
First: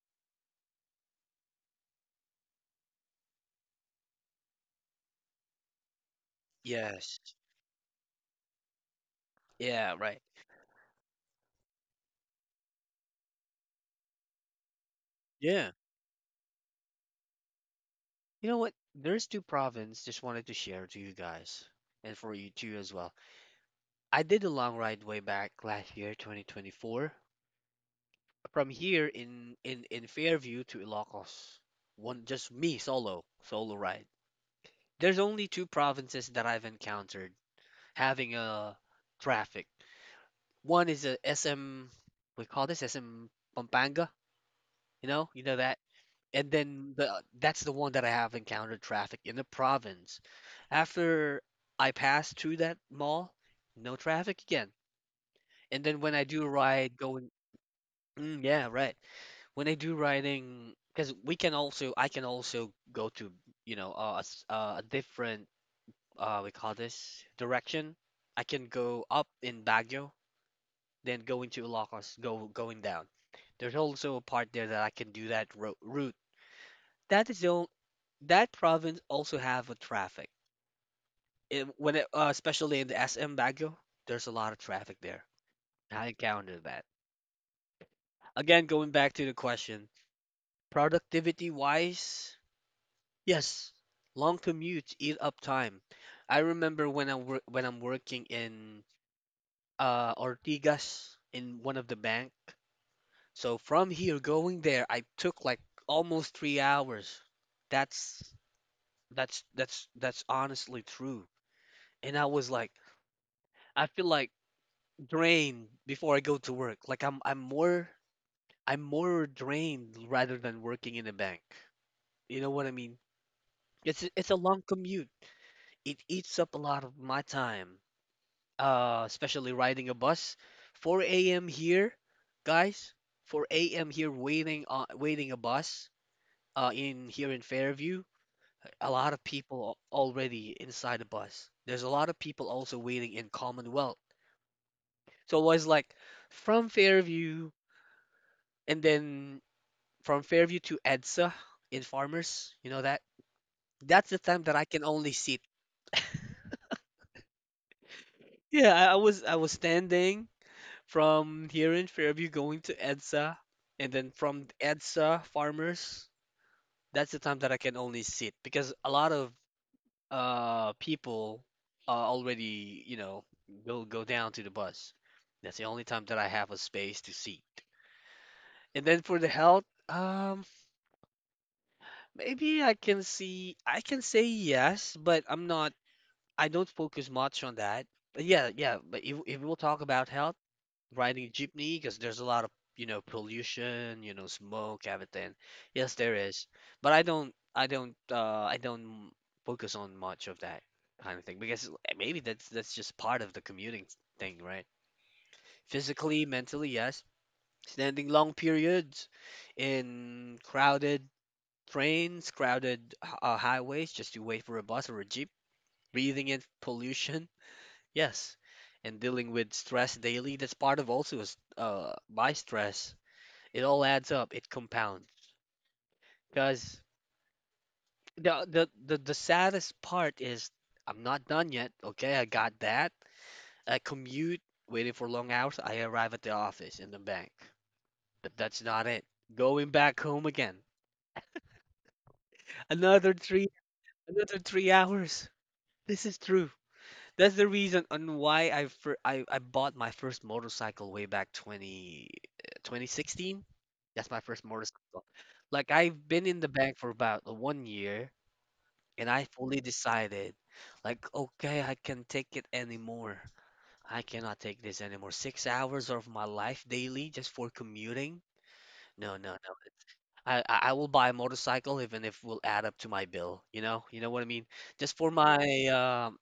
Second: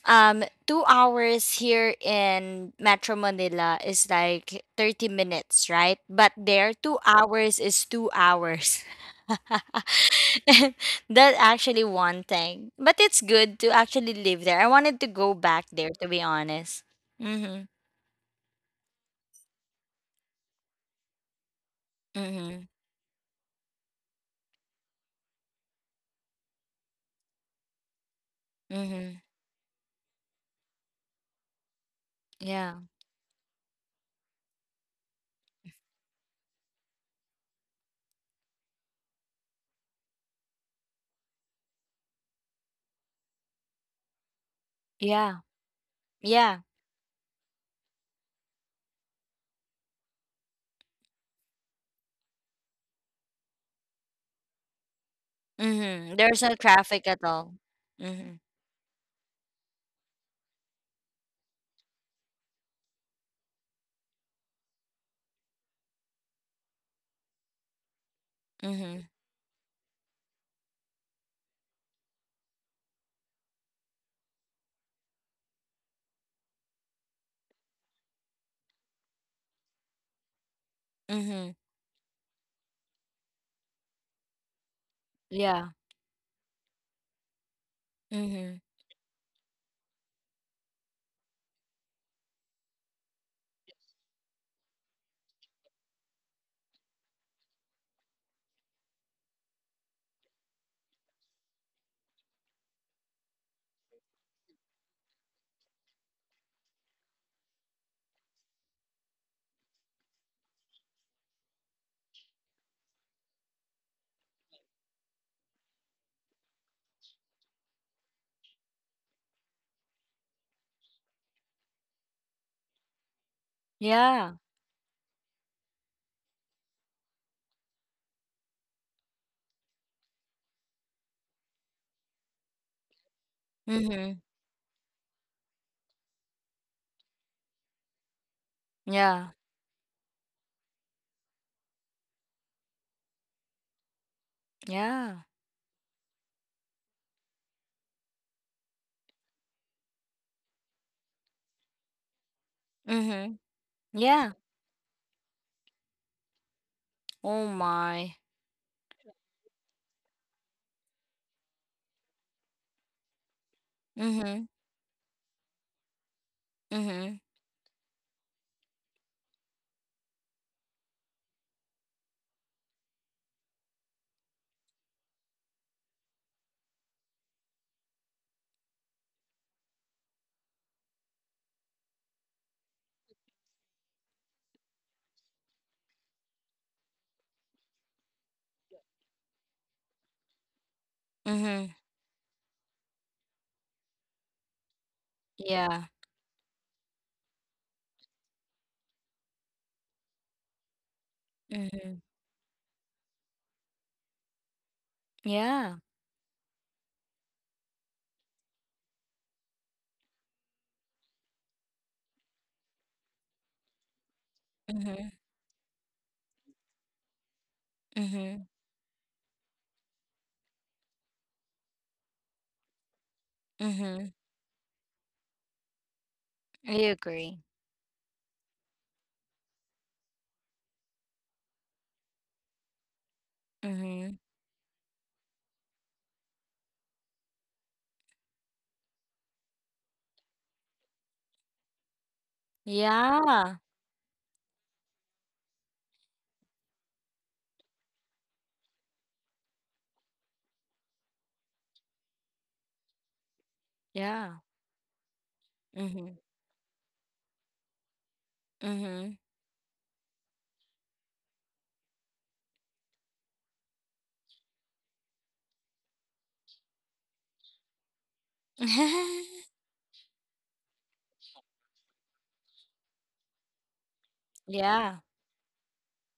[SPEAKER 2] 2 hours here in Metro Manila is like 30 minutes, right? But there, 2
[SPEAKER 1] yes,
[SPEAKER 2] hours is 2 hours. [LAUGHS]
[SPEAKER 1] yeah, right,
[SPEAKER 2] And that actually one thing, but it's good to actually live there. I wanted to go back
[SPEAKER 1] yeah.
[SPEAKER 2] there, to be honest. Mhm.
[SPEAKER 1] You know what? There's two province just wanted to share to you guys and for you
[SPEAKER 2] Mhm.
[SPEAKER 1] too as well. I did a long ride way back last year, 2024, from here
[SPEAKER 2] Mhm.
[SPEAKER 1] in Fairview to Ilocos. One, just
[SPEAKER 2] Yeah.
[SPEAKER 1] me solo, solo ride. There's only two provinces that I've encountered having a traffic. One is a SM, we call this SM Pampanga,
[SPEAKER 2] Yeah.
[SPEAKER 1] you know that. And
[SPEAKER 2] Yeah.
[SPEAKER 1] then the that's the one that I have encountered traffic in the province. After I pass through that mall, no traffic again. And then when
[SPEAKER 2] Mhm.
[SPEAKER 1] I
[SPEAKER 2] There's
[SPEAKER 1] do
[SPEAKER 2] no
[SPEAKER 1] ride
[SPEAKER 2] traffic at
[SPEAKER 1] going,
[SPEAKER 2] all. Mhm.
[SPEAKER 1] mm, yeah, right. When I do riding, because we can also, I can also go to, a different, we call this direction. I can
[SPEAKER 2] Mhm.
[SPEAKER 1] go up in Baguio then going to Ilocos, go going down. There's also a part there that I can do that ro route. That is the only, that province also have a traffic.
[SPEAKER 2] Mhm.
[SPEAKER 1] When it, especially in the SM Baguio, there's a lot of traffic there.
[SPEAKER 2] Yeah.
[SPEAKER 1] I encountered that.
[SPEAKER 2] Mhm.
[SPEAKER 1] Again, going back to the question, productivity wise, yes, long commutes eat up time. I remember when I'm working in Ortigas in one of the bank. So from here going there, I took like almost 3 hours. That's that's honestly true. And I was like, I feel like drained before I go to work. Like I'm more drained rather than working in a bank. You know what I mean? It's a- it's
[SPEAKER 2] Yeah.
[SPEAKER 1] a long commute. It eats up a lot of my time, especially riding a bus. 4 a.m. here, guys. 4 a.m. here,
[SPEAKER 2] Mhm.
[SPEAKER 1] waiting a bus, in here in Fairview. A lot of
[SPEAKER 2] Yeah.
[SPEAKER 1] people already inside the bus. There's a lot of people also waiting in Commonwealth.
[SPEAKER 2] Yeah.
[SPEAKER 1] So it was like from Fairview and then from Fairview to EDSA in Farmers. You know that?
[SPEAKER 2] Mhm.
[SPEAKER 1] That's the
[SPEAKER 2] Yeah.
[SPEAKER 1] time that I can only sit.
[SPEAKER 2] Oh my.
[SPEAKER 1] Yeah, I was standing from here in Fairview going to EDSA and then
[SPEAKER 2] Mhm.
[SPEAKER 1] from EDSA Farmers. That's the
[SPEAKER 2] Mhm.
[SPEAKER 1] time that I can only sit because a lot of people already will go down to the bus. That's the only time that I have a space to seat. And then for the health, um maybe I can say yes, but I don't focus much on that. But yeah, yeah, but if we'll talk about health, riding a
[SPEAKER 2] Mhm.
[SPEAKER 1] jeepney, because there's a lot of, pollution, smoke, everything.
[SPEAKER 2] Yeah.
[SPEAKER 1] Yes, there is, but I don't focus on much of that kind of thing. Because
[SPEAKER 2] Mhm.
[SPEAKER 1] maybe that's just part of the commuting thing, right.
[SPEAKER 2] Yeah.
[SPEAKER 1] Physically, mentally, yes, standing long periods in crowded trains, crowded highways just to wait for a bus or a
[SPEAKER 2] Mhm.
[SPEAKER 1] jeep, breathing in pollution, yes,
[SPEAKER 2] Mhm.
[SPEAKER 1] and dealing with stress daily, that's part of also my stress. It all
[SPEAKER 2] Mhm.
[SPEAKER 1] adds up. It compounds.
[SPEAKER 2] I
[SPEAKER 1] Because
[SPEAKER 2] agree.
[SPEAKER 1] the saddest part is, I'm not done yet. Okay, I got that. I
[SPEAKER 2] Mhm.
[SPEAKER 1] commute, waiting for long hours. I arrive at the office in the bank, but that's not it. Going back home again. Another three,
[SPEAKER 2] Yeah.
[SPEAKER 1] Another 3 hours. This is true. That's the reason on why I bought my first motorcycle way back 2016. That's my
[SPEAKER 2] Yeah.
[SPEAKER 1] first motorcycle. Like I've
[SPEAKER 2] Mhm.
[SPEAKER 1] been in the bank for about one year, and
[SPEAKER 2] Mhm.
[SPEAKER 1] I fully decided, like, okay, I can take it anymore. I cannot take this anymore. 6 hours of my life daily just for commuting? No, no, no.
[SPEAKER 2] [LAUGHS]
[SPEAKER 1] I will buy a motorcycle even if it will add up to my bill. You know what I mean? Just
[SPEAKER 2] Yeah,
[SPEAKER 1] for my, um,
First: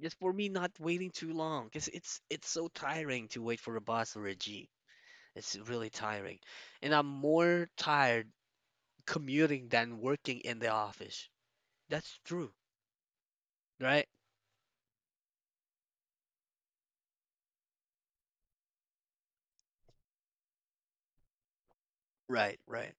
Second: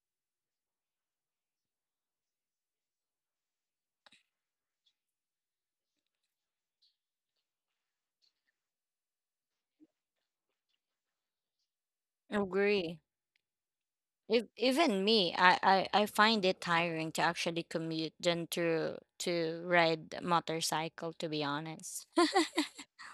[SPEAKER 1] just for me not waiting too long, 'cause it's so tiring to wait for a bus or a jeep. It's really tiring, and I'm more tired commuting than working in the office. That's true,
[SPEAKER 2] agree.
[SPEAKER 1] right?
[SPEAKER 2] If, even me, I find it tiring to actually commute than to ride motorcycle, to be honest. [LAUGHS]
[SPEAKER 1] Right, right.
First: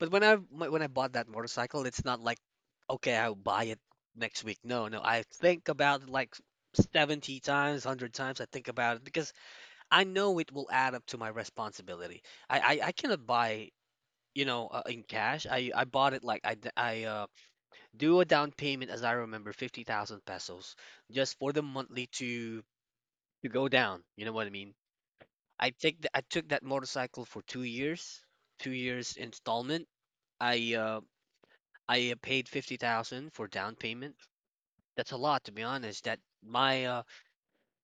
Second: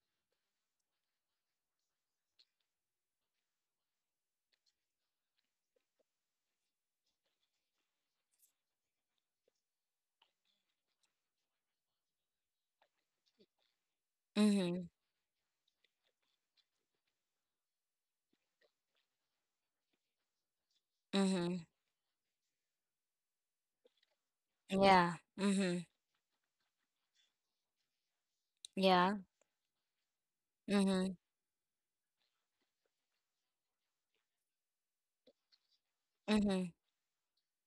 [SPEAKER 1] But when I bought that motorcycle, it's not like, okay, I'll buy it next week. No, no, I think about it like 70 times, 100 times. I think about it because I know it will add up to my responsibility. I cannot buy,
[SPEAKER 2] Mm-hmm.
[SPEAKER 1] in cash. I bought it like I d- I do a down payment as I remember 50,000 pesos just for the
[SPEAKER 2] Mhm.
[SPEAKER 1] monthly to go down. You know what I mean?
[SPEAKER 2] Yeah. Mhm.
[SPEAKER 1] I took that motorcycle for 2 years, 2 years
[SPEAKER 2] Yeah.
[SPEAKER 1] installment. I uh,
[SPEAKER 2] Mhm.
[SPEAKER 1] I paid 50,000 for down payment. That's a lot, to be honest. That my
[SPEAKER 2] Mhm.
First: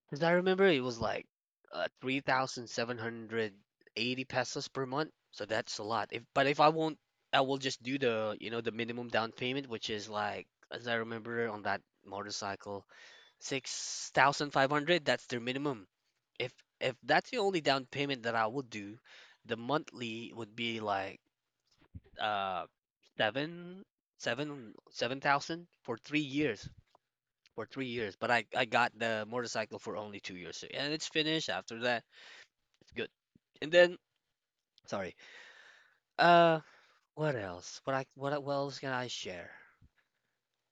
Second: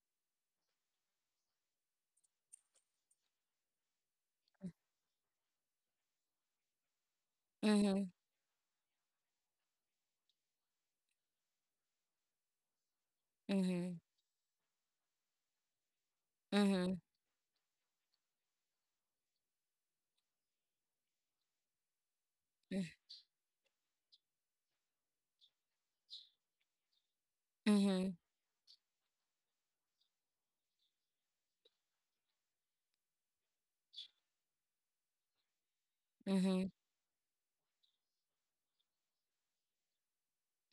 [SPEAKER 1] because I remember it was like 3,780 pesos per month. So that's a lot. If But if I won't, I will just do
[SPEAKER 2] Mhm.
[SPEAKER 1] the the minimum down payment, which is like, as I remember on that motorcycle,
[SPEAKER 2] Mhm.
[SPEAKER 1] 6,500. That's their minimum. If if
[SPEAKER 2] Mhm.
[SPEAKER 1] that's the only down payment that I would do, the monthly would be like uh
[SPEAKER 2] Mhm.
[SPEAKER 1] seven thousand for 3 years
[SPEAKER 2] Mhm.
[SPEAKER 1] but I got the motorcycle for only 2 years, so, and it's finished after that. It's good. And then, sorry, uh
[SPEAKER 2] Mhm.
[SPEAKER 1] what else can I share?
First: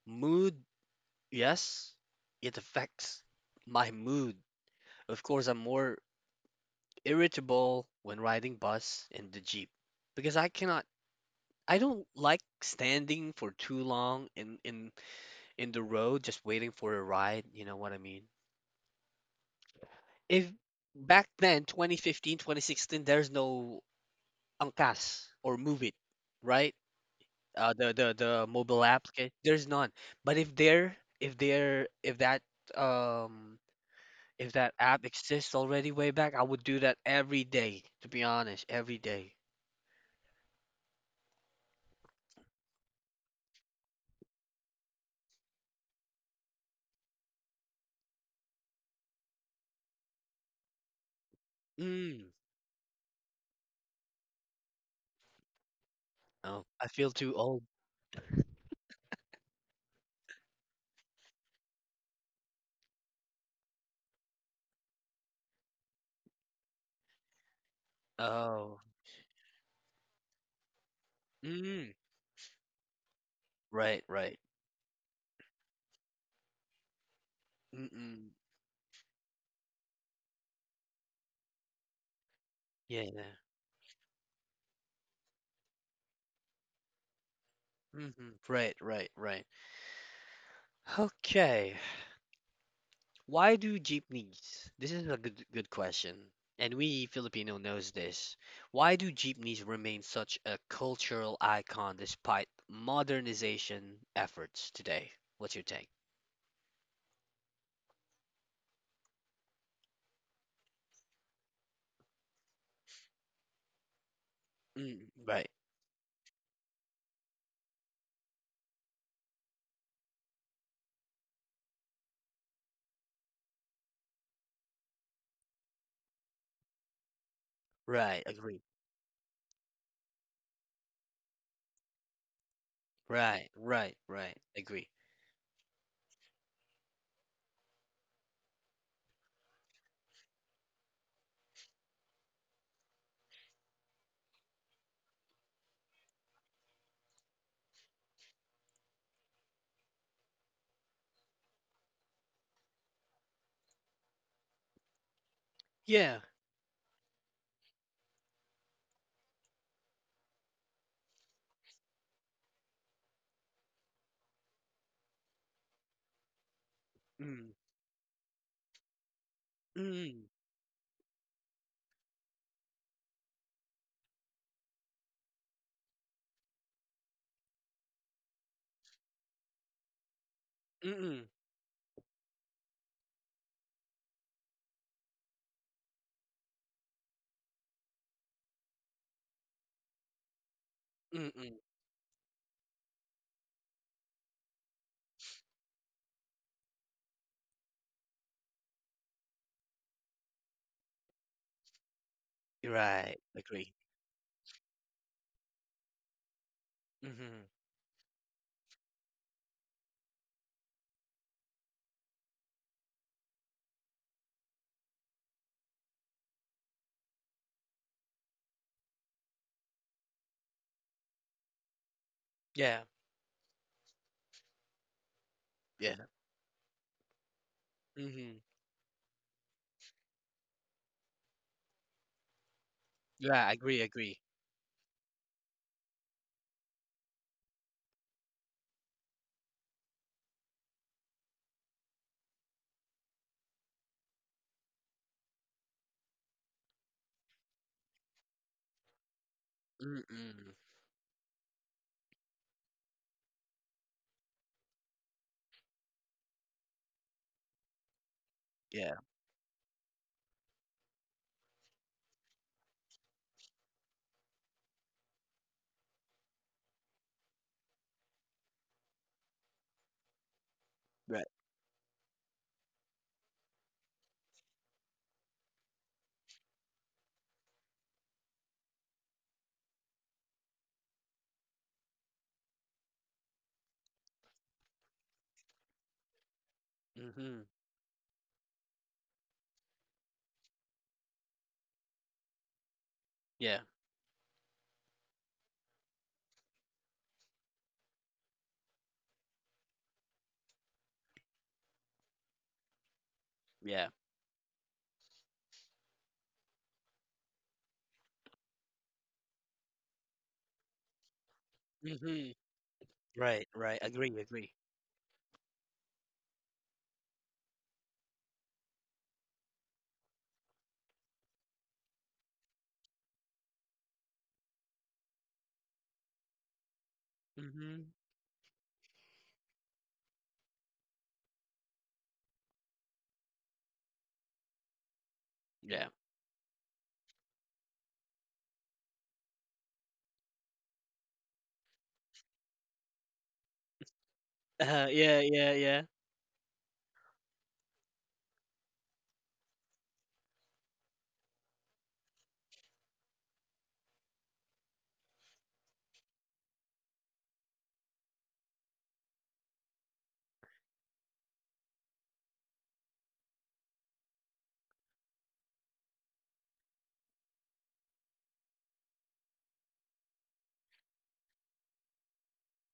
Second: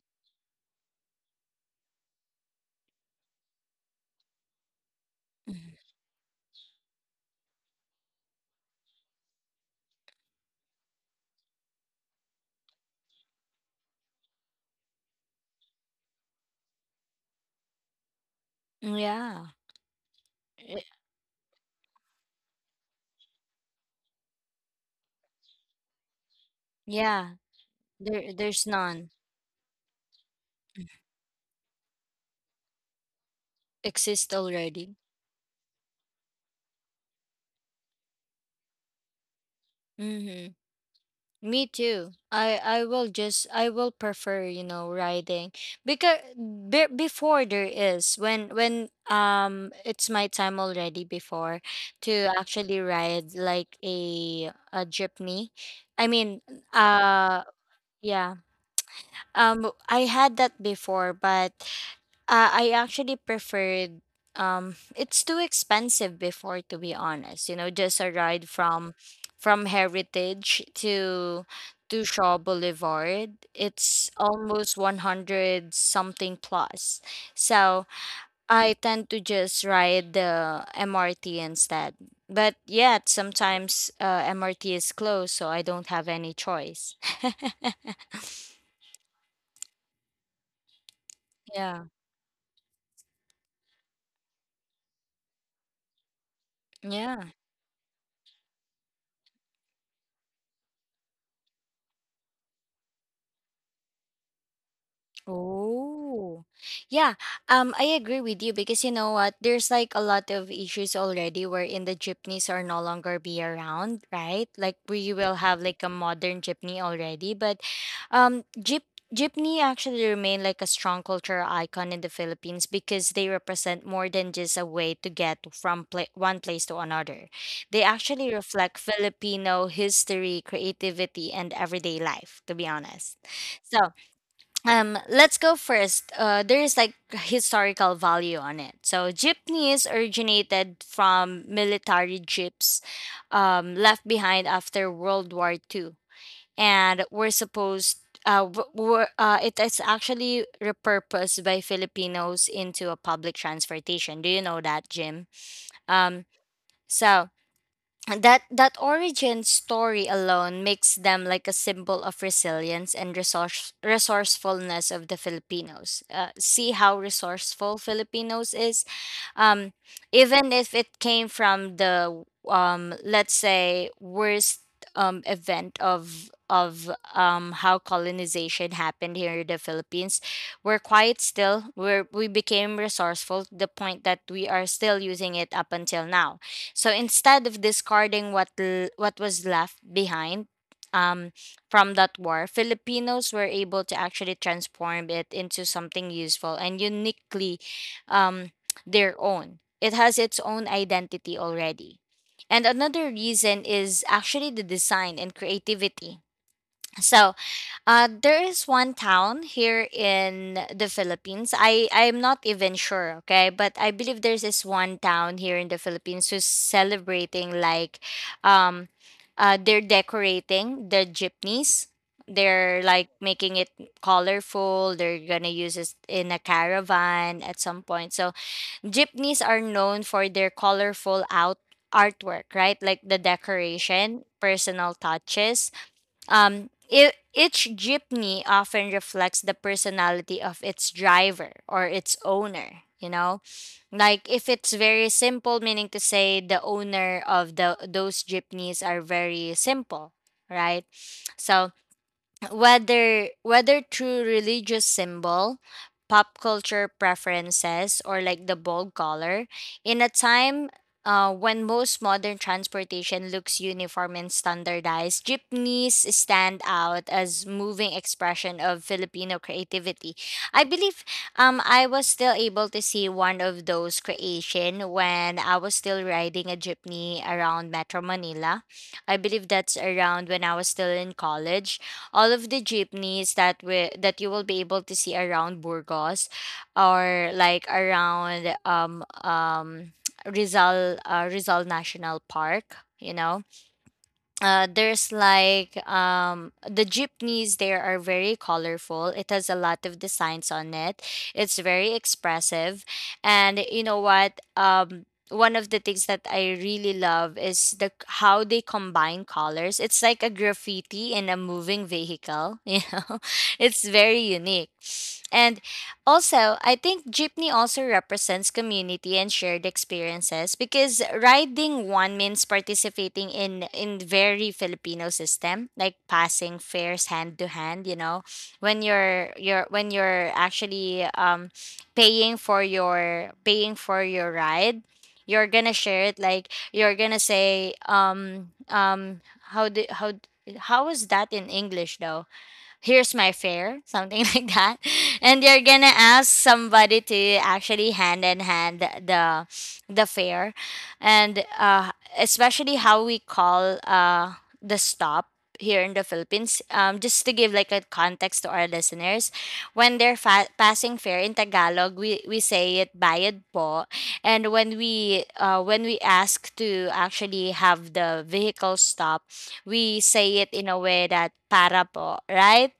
[SPEAKER 1] Mood, yes, it affects my mood, of course. I'm
[SPEAKER 2] Mhm.
[SPEAKER 1] more irritable when riding bus and the jeep because I don't like standing for too long in the road just waiting for a ride, you know what I mean?
[SPEAKER 2] Yeah.
[SPEAKER 1] If
[SPEAKER 2] Eh,
[SPEAKER 1] back then, 2015, 2016, there's no Angkas or Move It, right?
[SPEAKER 2] yeah.
[SPEAKER 1] Uh, the the
[SPEAKER 2] There
[SPEAKER 1] the
[SPEAKER 2] there's
[SPEAKER 1] mobile app,
[SPEAKER 2] none.
[SPEAKER 1] okay? There's none. But um
[SPEAKER 2] Exist
[SPEAKER 1] if that
[SPEAKER 2] already.
[SPEAKER 1] app exists already way back, I would do that every day, to be honest, every day.
[SPEAKER 2] Mhm. Me too. I will prefer, riding because before there is when it's my time already before to
[SPEAKER 1] Mm.
[SPEAKER 2] actually ride like a jeepney. I mean,
[SPEAKER 1] Oh, I feel too
[SPEAKER 2] uh
[SPEAKER 1] old.
[SPEAKER 2] yeah. I had that before, but I actually preferred. It's too expensive before, to be honest. Just a ride
[SPEAKER 1] Oh.
[SPEAKER 2] from Heritage to
[SPEAKER 1] Mm.
[SPEAKER 2] Shaw Boulevard.
[SPEAKER 1] Right,
[SPEAKER 2] It's
[SPEAKER 1] right.
[SPEAKER 2] almost 100 something plus. So,
[SPEAKER 1] Mm-mm.
[SPEAKER 2] I tend to just ride the MRT instead. But
[SPEAKER 1] Yeah,
[SPEAKER 2] yet
[SPEAKER 1] yeah.
[SPEAKER 2] sometimes MRT is closed, so I don't have any choice. [LAUGHS]
[SPEAKER 1] Mm-hmm. Right, right, right. Okay.
[SPEAKER 2] Yeah.
[SPEAKER 1] Why do jeepneys? This is a good question. And we
[SPEAKER 2] Yeah.
[SPEAKER 1] Filipino knows this. Why do jeepneys remain such a cultural icon despite modernization efforts today? What's your take?
[SPEAKER 2] Oh, yeah. I agree with you because you know what? There's like a lot of issues already wherein the jeepneys are no longer be around, right? Like we
[SPEAKER 1] Mm,
[SPEAKER 2] will
[SPEAKER 1] right.
[SPEAKER 2] have like a modern jeepney already, but um, jeep jeepney actually remain like a strong cultural icon in the Philippines because they represent more than just a way to get from pla one place to another. They
[SPEAKER 1] Right,
[SPEAKER 2] actually
[SPEAKER 1] agree.
[SPEAKER 2] reflect Filipino history, creativity, and everyday life, to be honest.
[SPEAKER 1] Right,
[SPEAKER 2] So,
[SPEAKER 1] right, right. Agree.
[SPEAKER 2] let's go first. There is, like, historical value on it. So jeepneys originated from military jeeps, left behind after World War II, and were supposed— it is actually repurposed by Filipinos into a public transportation. Do you know that, Jim? um
[SPEAKER 1] Yeah.
[SPEAKER 2] so that origin story alone makes them like a symbol of resilience and resourcefulness of the Filipinos. See how
[SPEAKER 1] Mm.
[SPEAKER 2] resourceful Filipinos is, um,
[SPEAKER 1] Mm.
[SPEAKER 2] even if it came from the— let's say worst event of how colonization happened here in the Philippines. We're quiet
[SPEAKER 1] Mm.
[SPEAKER 2] still. We became resourceful to the point that we are still using it up until now. So instead of discarding what what was left behind, um,
[SPEAKER 1] Mm. Mm.
[SPEAKER 2] from that war, Filipinos were able to actually transform it into something useful and uniquely um, their own. It has its own identity already. And another
[SPEAKER 1] Right,
[SPEAKER 2] reason
[SPEAKER 1] agree.
[SPEAKER 2] is actually the design and creativity. So,
[SPEAKER 1] Mm-hmm.
[SPEAKER 2] there is one town here in the Philippines. I'm not even sure, okay, but I believe there's this one town here in the Philippines who's celebrating, like, um, they're decorating the jeepneys. They're,
[SPEAKER 1] Yeah.
[SPEAKER 2] like, making it colorful. They're gonna use it
[SPEAKER 1] Yeah.
[SPEAKER 2] in a caravan at some point. So
[SPEAKER 1] Mm-hmm.
[SPEAKER 2] jeepneys are known for their colorful out artwork, right? Like the
[SPEAKER 1] Yeah, agree, agree.
[SPEAKER 2] decoration, personal touches. I Each jeepney often reflects the personality of its driver or its owner, you know? Like if it's very simple, meaning to say the owner of the those jeepneys are very simple,
[SPEAKER 1] Mm-mm.
[SPEAKER 2] right? So whether through religious symbol, pop culture preferences, or like the bold
[SPEAKER 1] Yeah,
[SPEAKER 2] color, in a time when most modern transportation looks uniform and standardized, jeepneys stand out as moving expression of Filipino creativity. I believe
[SPEAKER 1] right.
[SPEAKER 2] I was still able to see one of those creation when I was still riding a jeepney around Metro Manila. I believe that's around when I was still in college. All of the jeepneys that we that you will be able to see around Burgos, or
[SPEAKER 1] Mm-hmm.
[SPEAKER 2] like around [TSK] Rizal— Rizal National Park, you know.
[SPEAKER 1] Yeah.
[SPEAKER 2] There's like the jeepneys there are very colorful. It has a lot of designs on it. It's very expressive. And you
[SPEAKER 1] Yeah.
[SPEAKER 2] know what? One of the things that I really love is the how they combine colors. It's like a graffiti in a moving
[SPEAKER 1] Hmm.
[SPEAKER 2] vehicle. [LAUGHS]
[SPEAKER 1] Right,
[SPEAKER 2] It's
[SPEAKER 1] right.
[SPEAKER 2] very
[SPEAKER 1] Agree, agree.
[SPEAKER 2] unique. And also, I think jeepney also represents community and shared experiences because riding one means participating in very Filipino system, like passing fares hand to hand,
[SPEAKER 1] Hmm.
[SPEAKER 2] when you're actually paying for your ride, you're gonna
[SPEAKER 1] Yeah.
[SPEAKER 2] share it like you're gonna say— how do how d- how is that in English though? Here's my fare, something [LAUGHS] like that.
[SPEAKER 1] Yeah,
[SPEAKER 2] And
[SPEAKER 1] yeah,
[SPEAKER 2] you're
[SPEAKER 1] yeah.
[SPEAKER 2] gonna ask somebody to actually hand in hand the fare, and especially how we call the stop here in the Philippines. Just to give like a context to our listeners, when they're passing fare in Tagalog, we say it bayad po, and when we ask to actually have the vehicle stop, we say it in a way that para po, right?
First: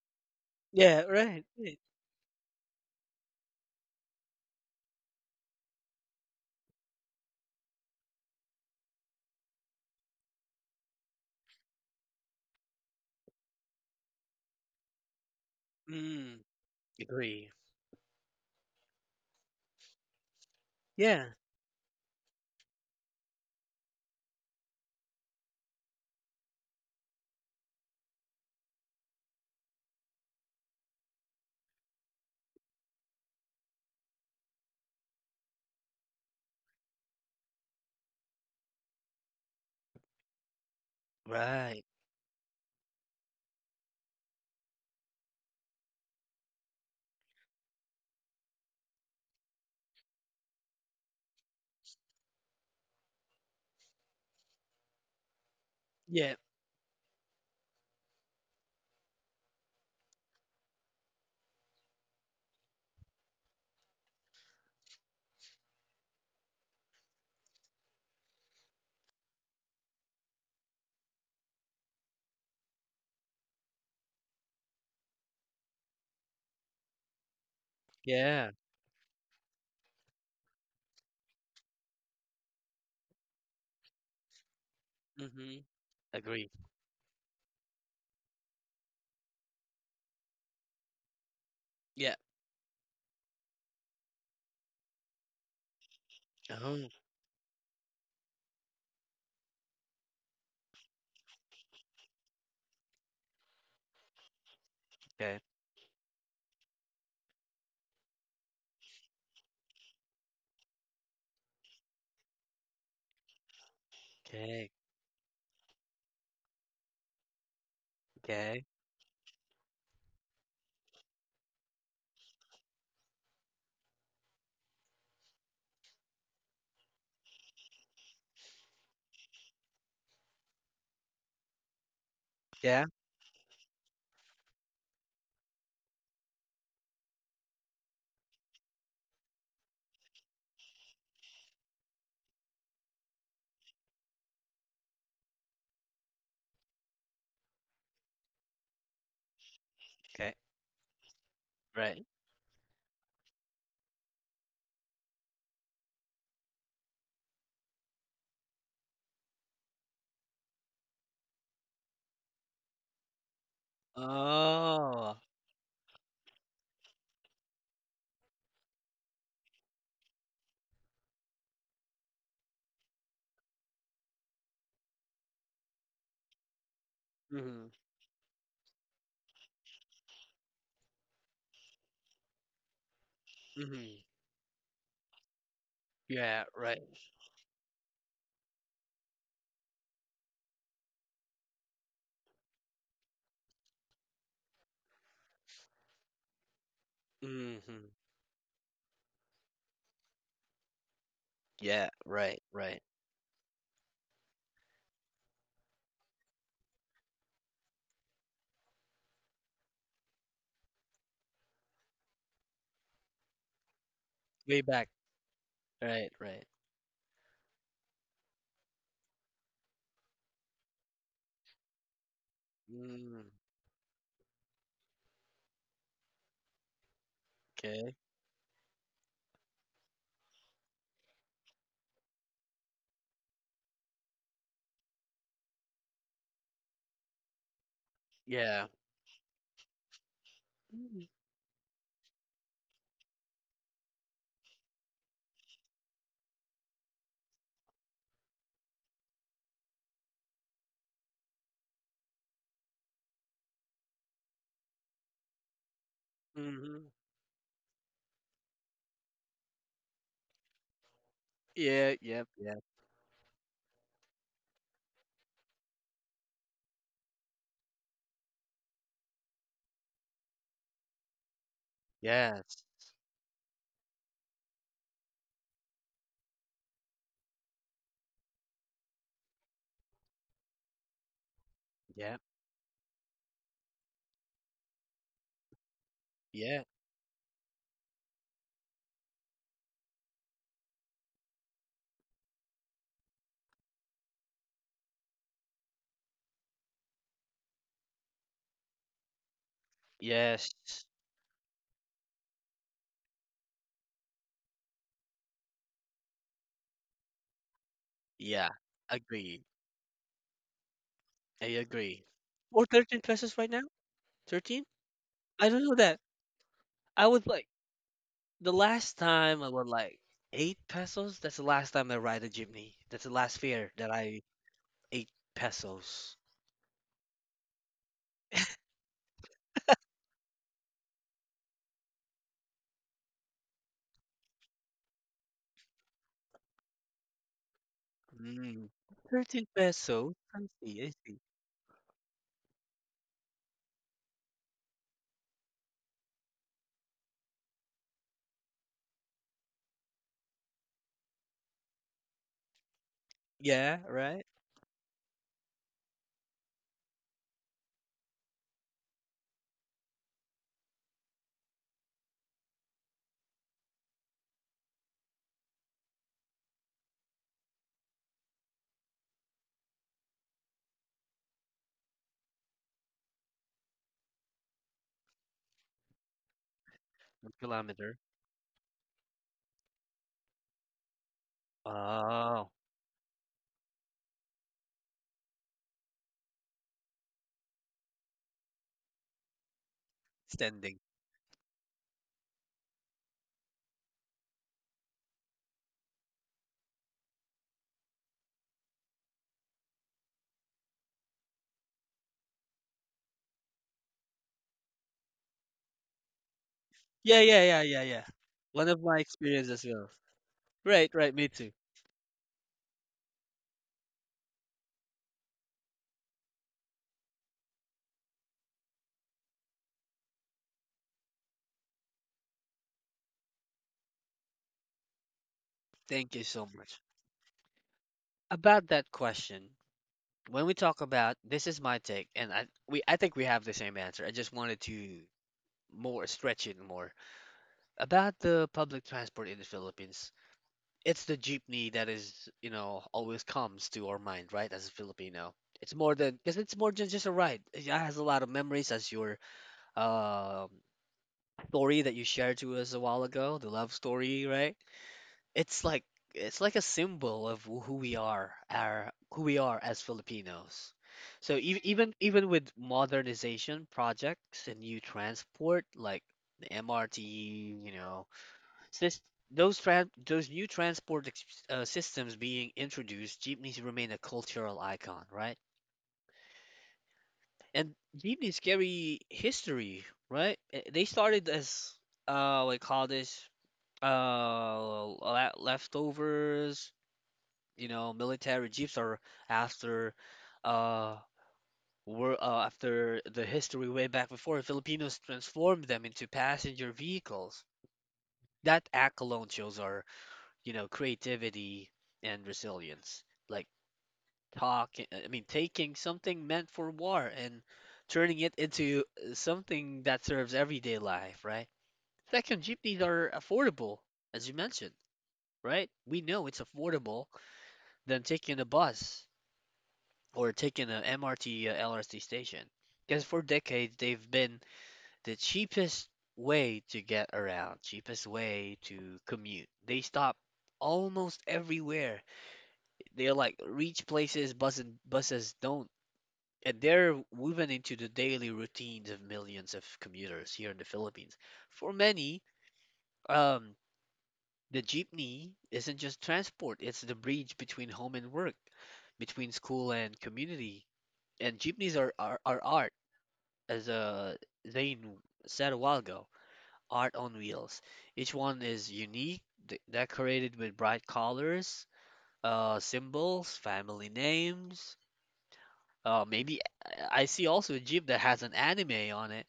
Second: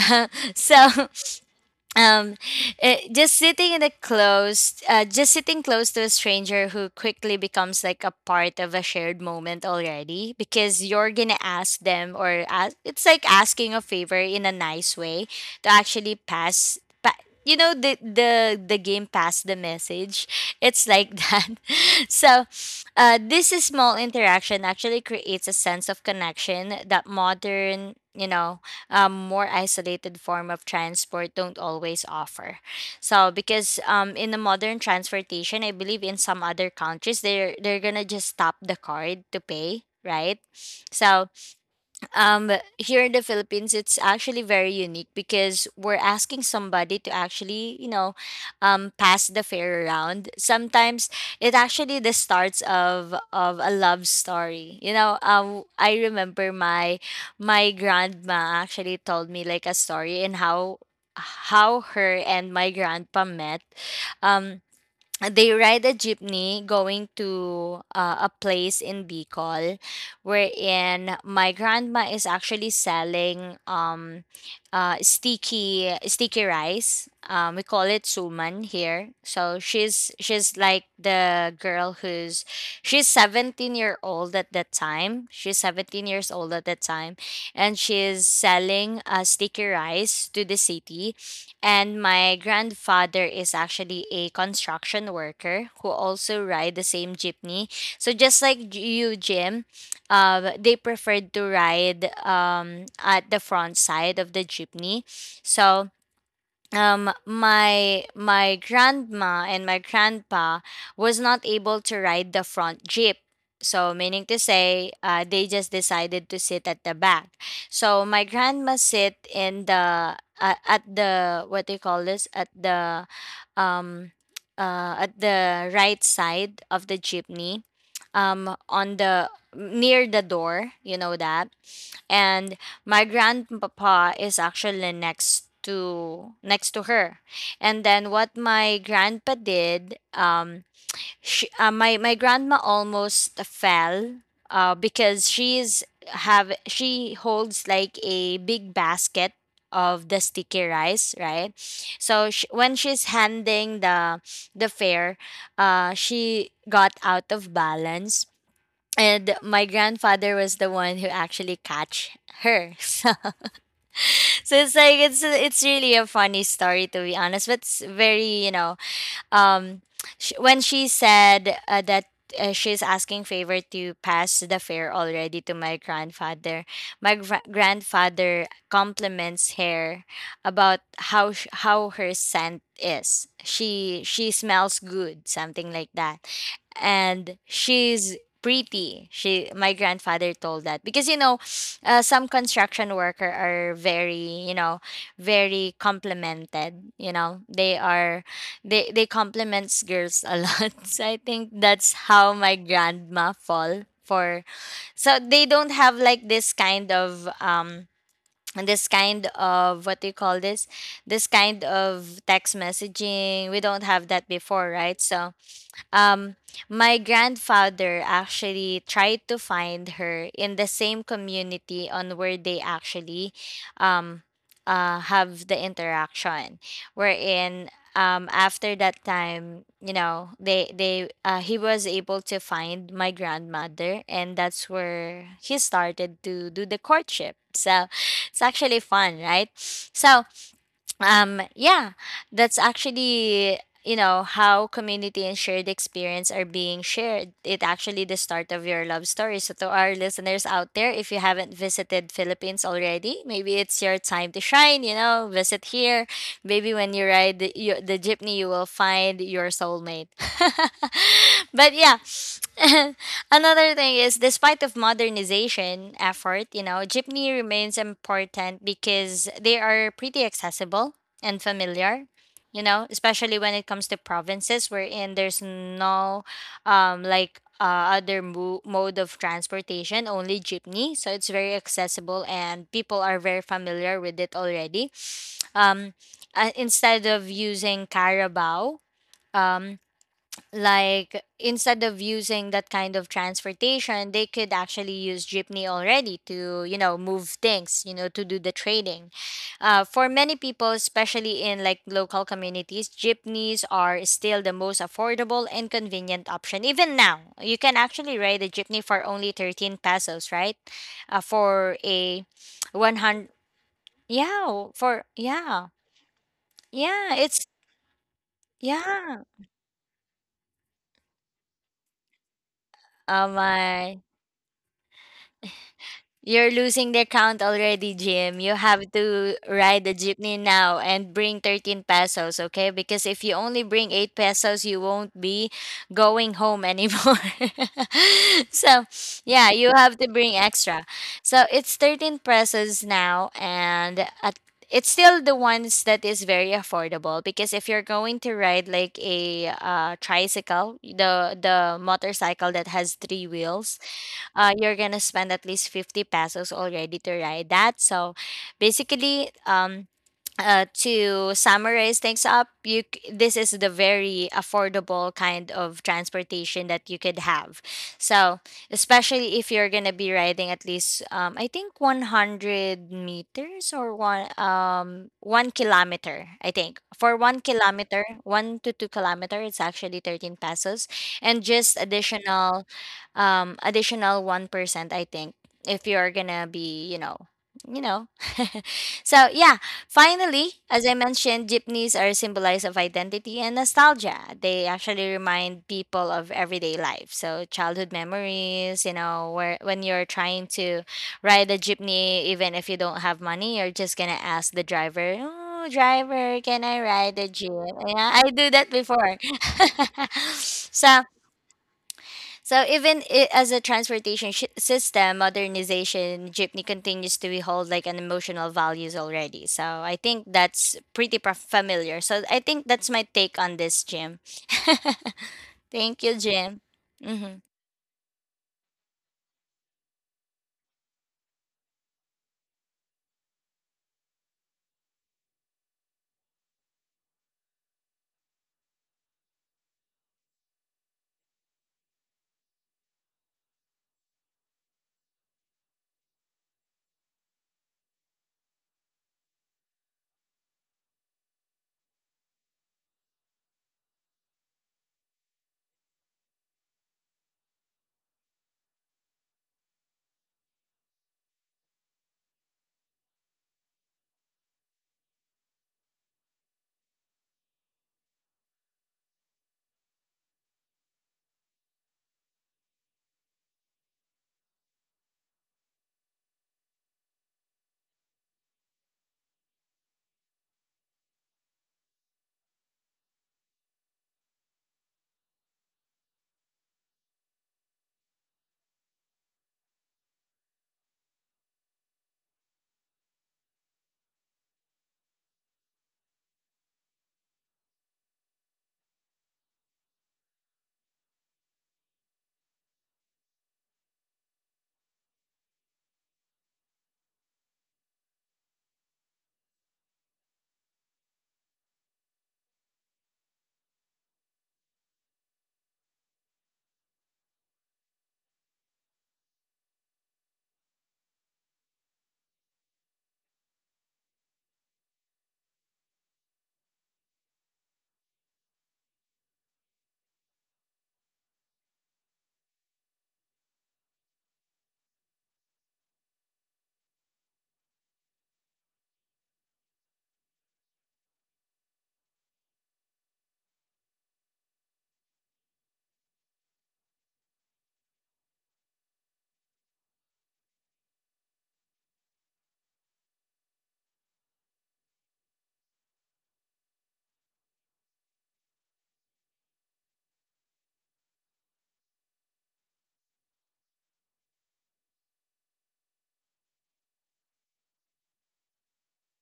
[SPEAKER 2] [LAUGHS]
[SPEAKER 1] Yeah,
[SPEAKER 2] So,
[SPEAKER 1] right, right.
[SPEAKER 2] um just sitting close to a stranger who quickly becomes like a part of a shared moment already because you're gonna ask them or ask, it's like asking a favor in a nice way to actually
[SPEAKER 1] Mm,
[SPEAKER 2] pass
[SPEAKER 1] agree.
[SPEAKER 2] you know the game pass the message. It's like
[SPEAKER 1] Yeah.
[SPEAKER 2] that. [LAUGHS] So, this is small interaction actually creates a sense of connection that modern— more isolated form of transport don't always offer. So, because in the modern transportation, I believe in some other countries they're gonna just stop the card to pay, right? So,
[SPEAKER 1] Right.
[SPEAKER 2] um here in the Philippines, it's actually very unique because we're asking somebody to actually pass the fair around. Sometimes it actually the starts of a love story. I
[SPEAKER 1] Yeah.
[SPEAKER 2] remember my grandma actually told me like a story and how her and my grandpa met. um they ride a jeepney going to a place in Bicol, wherein my grandma is actually selling sticky rice. We call it
[SPEAKER 1] Yeah.
[SPEAKER 2] suman here. So she's like the girl who's she's 17-year-old at that time. She's
[SPEAKER 1] Hmm.
[SPEAKER 2] 17 years
[SPEAKER 1] Agree.
[SPEAKER 2] old at that time. And she's selling sticky rice to the city, and
[SPEAKER 1] Yeah.
[SPEAKER 2] my grandfather is actually a construction worker who also ride the
[SPEAKER 1] Oh,
[SPEAKER 2] same jeepney. So, just like you, Jim, they preferred to ride, at the front side of the jeepney.
[SPEAKER 1] okay.
[SPEAKER 2] So, my grandma and my grandpa was not able to ride the front jeep. So, meaning to
[SPEAKER 1] Okay.
[SPEAKER 2] say, they just decided to sit at the back. So my
[SPEAKER 1] Okay.
[SPEAKER 2] grandma sit in the— at the— what do you call this— um at the right side of the jeepney, on the— near the door, you know that. And
[SPEAKER 1] Yeah.
[SPEAKER 2] my grandpapa is actually next to her. And then what my grandpa did— she, my grandma almost fell because she holds like a big basket of the
[SPEAKER 1] Okay.
[SPEAKER 2] sticky rice, right?
[SPEAKER 1] Right.
[SPEAKER 2] So, sh when she's handing the fare, she got out of balance, and my grandfather was the one who actually catch her. [LAUGHS] So, it's like
[SPEAKER 1] Oh.
[SPEAKER 2] it's really a funny story, to be honest, but it's very— um, when she said that she's asking favor to pass the fare already to my grandfather. My
[SPEAKER 1] Hmm.
[SPEAKER 2] grandfather compliments her about how her scent is.
[SPEAKER 1] Hmm.
[SPEAKER 2] She smells good, something like that.
[SPEAKER 1] Yeah, right.
[SPEAKER 2] And she's pretty— she my grandfather told that because, some construction worker are very, very complimented, they
[SPEAKER 1] Hmm.
[SPEAKER 2] are— they compliments girls a lot. [LAUGHS] So, I think
[SPEAKER 1] Yeah,
[SPEAKER 2] that's how
[SPEAKER 1] right,
[SPEAKER 2] my
[SPEAKER 1] right.
[SPEAKER 2] grandma fall for. So they don't have like this kind of and this kind of— what do you call this? This kind of text messaging. We don't have that
[SPEAKER 1] Way
[SPEAKER 2] before,
[SPEAKER 1] back.
[SPEAKER 2] right? So
[SPEAKER 1] Right,
[SPEAKER 2] um,
[SPEAKER 1] right.
[SPEAKER 2] my grandfather actually tried to find her in the same community on where they
[SPEAKER 1] Mm,
[SPEAKER 2] actually um, have the interaction. Wherein
[SPEAKER 1] okay.
[SPEAKER 2] after that time, you know, they he was able to find my grandmother, and that's where he started to do the courtship. So it's
[SPEAKER 1] Yeah.
[SPEAKER 2] actually fun, right? So yeah, that's actually, you know, how community and shared experience are being shared, it actually the start of your love story. So to our listeners out there, if you haven't visited Philippines already, maybe it's your time to shine, you know, visit here.
[SPEAKER 1] Mm-hmm.
[SPEAKER 2] Maybe when you ride the jeepney, you will find your soulmate. [LAUGHS] But
[SPEAKER 1] Yeah,
[SPEAKER 2] yeah. [SNIFFS]
[SPEAKER 1] yep, yeah.
[SPEAKER 2] [LAUGHS] Another thing is, despite of modernization effort, you know, jeepney remains important because they are pretty accessible and familiar.
[SPEAKER 1] Yes.
[SPEAKER 2] You know, especially when it comes to provinces wherein there's no, like other mode of transportation, only jeepney. So it's very
[SPEAKER 1] Yeah.
[SPEAKER 2] accessible and people are very familiar with it already. Um,
[SPEAKER 1] Yeah.
[SPEAKER 2] Instead of using carabao. Um, like, instead of using that kind of transportation, they could actually use jeepney already to, you know, move things, you know, to do the trading. For many people,
[SPEAKER 1] Yes.
[SPEAKER 2] especially in like local communities, jeepneys are still the most affordable and convenient option. Even now you can actually
[SPEAKER 1] Yeah.
[SPEAKER 2] ride a jeepney for only
[SPEAKER 1] Agree.
[SPEAKER 2] 13 pesos, right?
[SPEAKER 1] I
[SPEAKER 2] For
[SPEAKER 1] agree.
[SPEAKER 2] a
[SPEAKER 1] Or 13
[SPEAKER 2] 100.
[SPEAKER 1] pesos right now? 13?
[SPEAKER 2] Yeah, for,
[SPEAKER 1] I don't
[SPEAKER 2] yeah,
[SPEAKER 1] know that. I
[SPEAKER 2] yeah,
[SPEAKER 1] would like,
[SPEAKER 2] it's,
[SPEAKER 1] the last
[SPEAKER 2] yeah.
[SPEAKER 1] time I would like 8 pesos. That's the last time I ride a jeepney. That's the
[SPEAKER 2] Oh
[SPEAKER 1] last fare that
[SPEAKER 2] my.
[SPEAKER 1] I ate pesos.
[SPEAKER 2] You're losing the count already, Jim. You have to ride the jeepney now and bring 13 pesos, okay? Because if you only bring 8 pesos, you won't be going home anymore. [LAUGHS]
[SPEAKER 1] Mm.
[SPEAKER 2] So,
[SPEAKER 1] 13
[SPEAKER 2] yeah, you have to
[SPEAKER 1] pesos. I
[SPEAKER 2] bring
[SPEAKER 1] see.
[SPEAKER 2] extra.
[SPEAKER 1] I see.
[SPEAKER 2] So, it's 13 pesos now. And at it's still the ones that is very affordable because if you're going to ride like a tricycle, the motorcycle that has three
[SPEAKER 1] Yeah,
[SPEAKER 2] wheels,
[SPEAKER 1] right?
[SPEAKER 2] you're gonna spend at least 50 pesos already to ride that. So basically, to summarize things up, this is the very affordable kind of transportation that you could have. So especially if you're gonna be riding at least, I think 100 meters or one kilometer. I think for
[SPEAKER 1] One
[SPEAKER 2] one
[SPEAKER 1] kilometer.
[SPEAKER 2] kilometer, 1 to 2 kilometer, it's actually 13 pesos, and just
[SPEAKER 1] Oh,
[SPEAKER 2] additional 1%, I think, if you're gonna be, you know [LAUGHS] so yeah. Finally,
[SPEAKER 1] standing.
[SPEAKER 2] as I mentioned, jeepneys are symbolized of identity and nostalgia. They actually remind people of everyday life, so childhood memories, you know, where when you're trying to ride a jeepney, even if you don't have money, you're just gonna ask the driver, oh driver, can I
[SPEAKER 1] Yeah,
[SPEAKER 2] ride the
[SPEAKER 1] yeah,
[SPEAKER 2] jeep?
[SPEAKER 1] yeah, yeah, yeah.
[SPEAKER 2] Yeah, I do
[SPEAKER 1] One
[SPEAKER 2] that
[SPEAKER 1] of my
[SPEAKER 2] before.
[SPEAKER 1] experiences as well.
[SPEAKER 2] [LAUGHS]
[SPEAKER 1] Right,
[SPEAKER 2] so
[SPEAKER 1] right, me too.
[SPEAKER 2] so even I, as a transportation system modernization, jeepney continues to hold like an emotional values already. So I think that's pretty familiar. So I think that's my take on this, Jim. [LAUGHS] Thank
[SPEAKER 1] Thank
[SPEAKER 2] you,
[SPEAKER 1] you so
[SPEAKER 2] Jim.
[SPEAKER 1] much.
[SPEAKER 2] Hmm.
[SPEAKER 1] About that question, when we talk about this is my take, and I think we have the same answer. I just wanted to more stretch it more about the public transport in the Philippines. It's the jeepney that is, you know, always comes to our mind, right? As a Filipino, it's more than because it's more than just a ride. It has a lot of memories, as your um story that you shared to us a while ago, the love story, right? It's like it's like a symbol of who we are, our who we are as Filipinos. So even with modernization projects and new transport like the MRT, you know, sys- those new transport ex systems being introduced, jeepneys remain a cultural icon, right? And jeepneys carry history, right? Eh, they started as what do you call this? Leftovers. You know, military jeeps are after uh were after the history way back before Filipinos transformed them into passenger vehicles. That act alone shows our, you know, creativity and resilience. Like I mean, taking something meant for war and turning it into something that serves everyday life, right? Second, jeepneys are affordable, as you mentioned, right? We know it's affordable than taking a bus, or taking an MRT, LRT station. Because for decades, they've been the cheapest way to get around, cheapest way to commute. They stop almost everywhere. They're like reach places buses don't. And they're woven into the daily routines of millions of commuters here in the Philippines. For many, um, the jeepney isn't just transport, it's the bridge between home and work, between school and community. And jeepneys are art, as Zain said a while ago, art on wheels. Each one is unique, decorated with bright colors, symbols, family names. Maybe I see also a Jeep that has an anime on it.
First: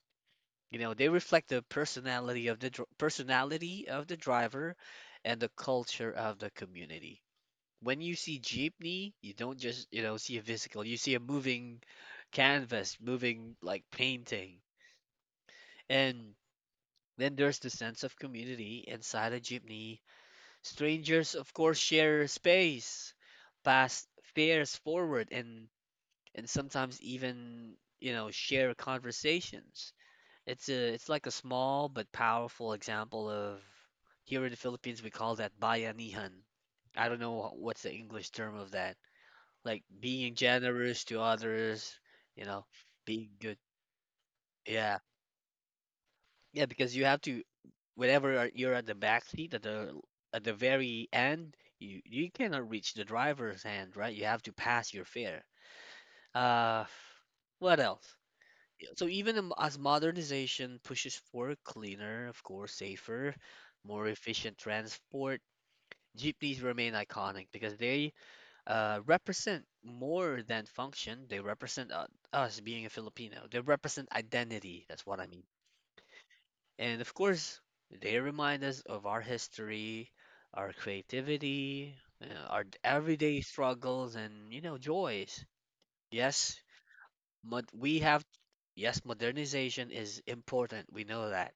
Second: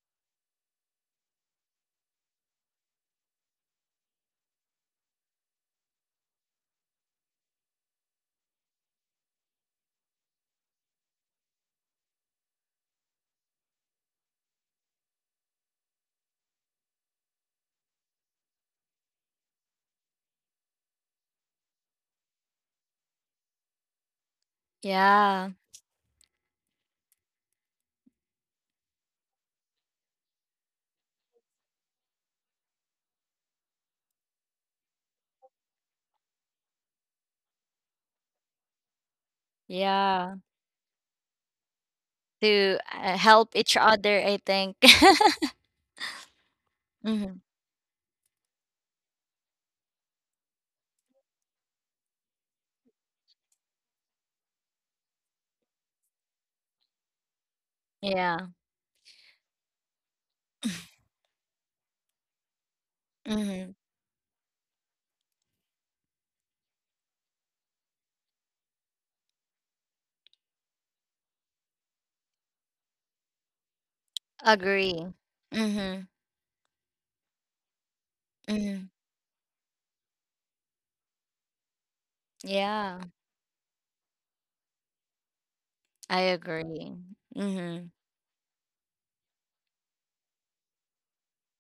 [SPEAKER 1] You know, they reflect the personality of the personality of the driver and the culture of the community. When you see jeepney, you don't just, you know, see a vehicle. You see a moving canvas, moving like painting. And then there's the sense of community inside a jeepney. Strangers, of course, share space, pass fares forward,
[SPEAKER 2] Yeah,
[SPEAKER 1] and sometimes even, you know, share conversations. It's a it's like a small but powerful example of, here in the Philippines we call that bayanihan. I don't know what's the English term of that. Like being
[SPEAKER 2] yeah.
[SPEAKER 1] generous to others, you know,
[SPEAKER 2] To
[SPEAKER 1] being
[SPEAKER 2] help
[SPEAKER 1] good.
[SPEAKER 2] each other, I think.
[SPEAKER 1] Yeah.
[SPEAKER 2] [LAUGHS]
[SPEAKER 1] Yeah, because you have
[SPEAKER 2] Mm-hmm.
[SPEAKER 1] to whenever you're at the back seat at the very end, you cannot reach the driver's hand, right? You have to pass your fare. Uh, what else?
[SPEAKER 2] Yeah.
[SPEAKER 1] Yeah, so even as modernization pushes for cleaner, of course, safer,
[SPEAKER 2] Mm-hmm.
[SPEAKER 1] more efficient transport, jeepneys remain iconic because they represent more than function. They represent us being a Filipino. They represent identity. That's
[SPEAKER 2] Agree.
[SPEAKER 1] what I mean.
[SPEAKER 2] Mm-hmm.
[SPEAKER 1] And of course, they remind us
[SPEAKER 2] Mm-hmm.
[SPEAKER 1] of our history, our creativity, our
[SPEAKER 2] Yeah,
[SPEAKER 1] everyday struggles, and, you know, joys.
[SPEAKER 2] I
[SPEAKER 1] Yes,
[SPEAKER 2] agree.
[SPEAKER 1] mod-
[SPEAKER 2] Mm-hmm.
[SPEAKER 1] we have, yes, modernization is important. We know that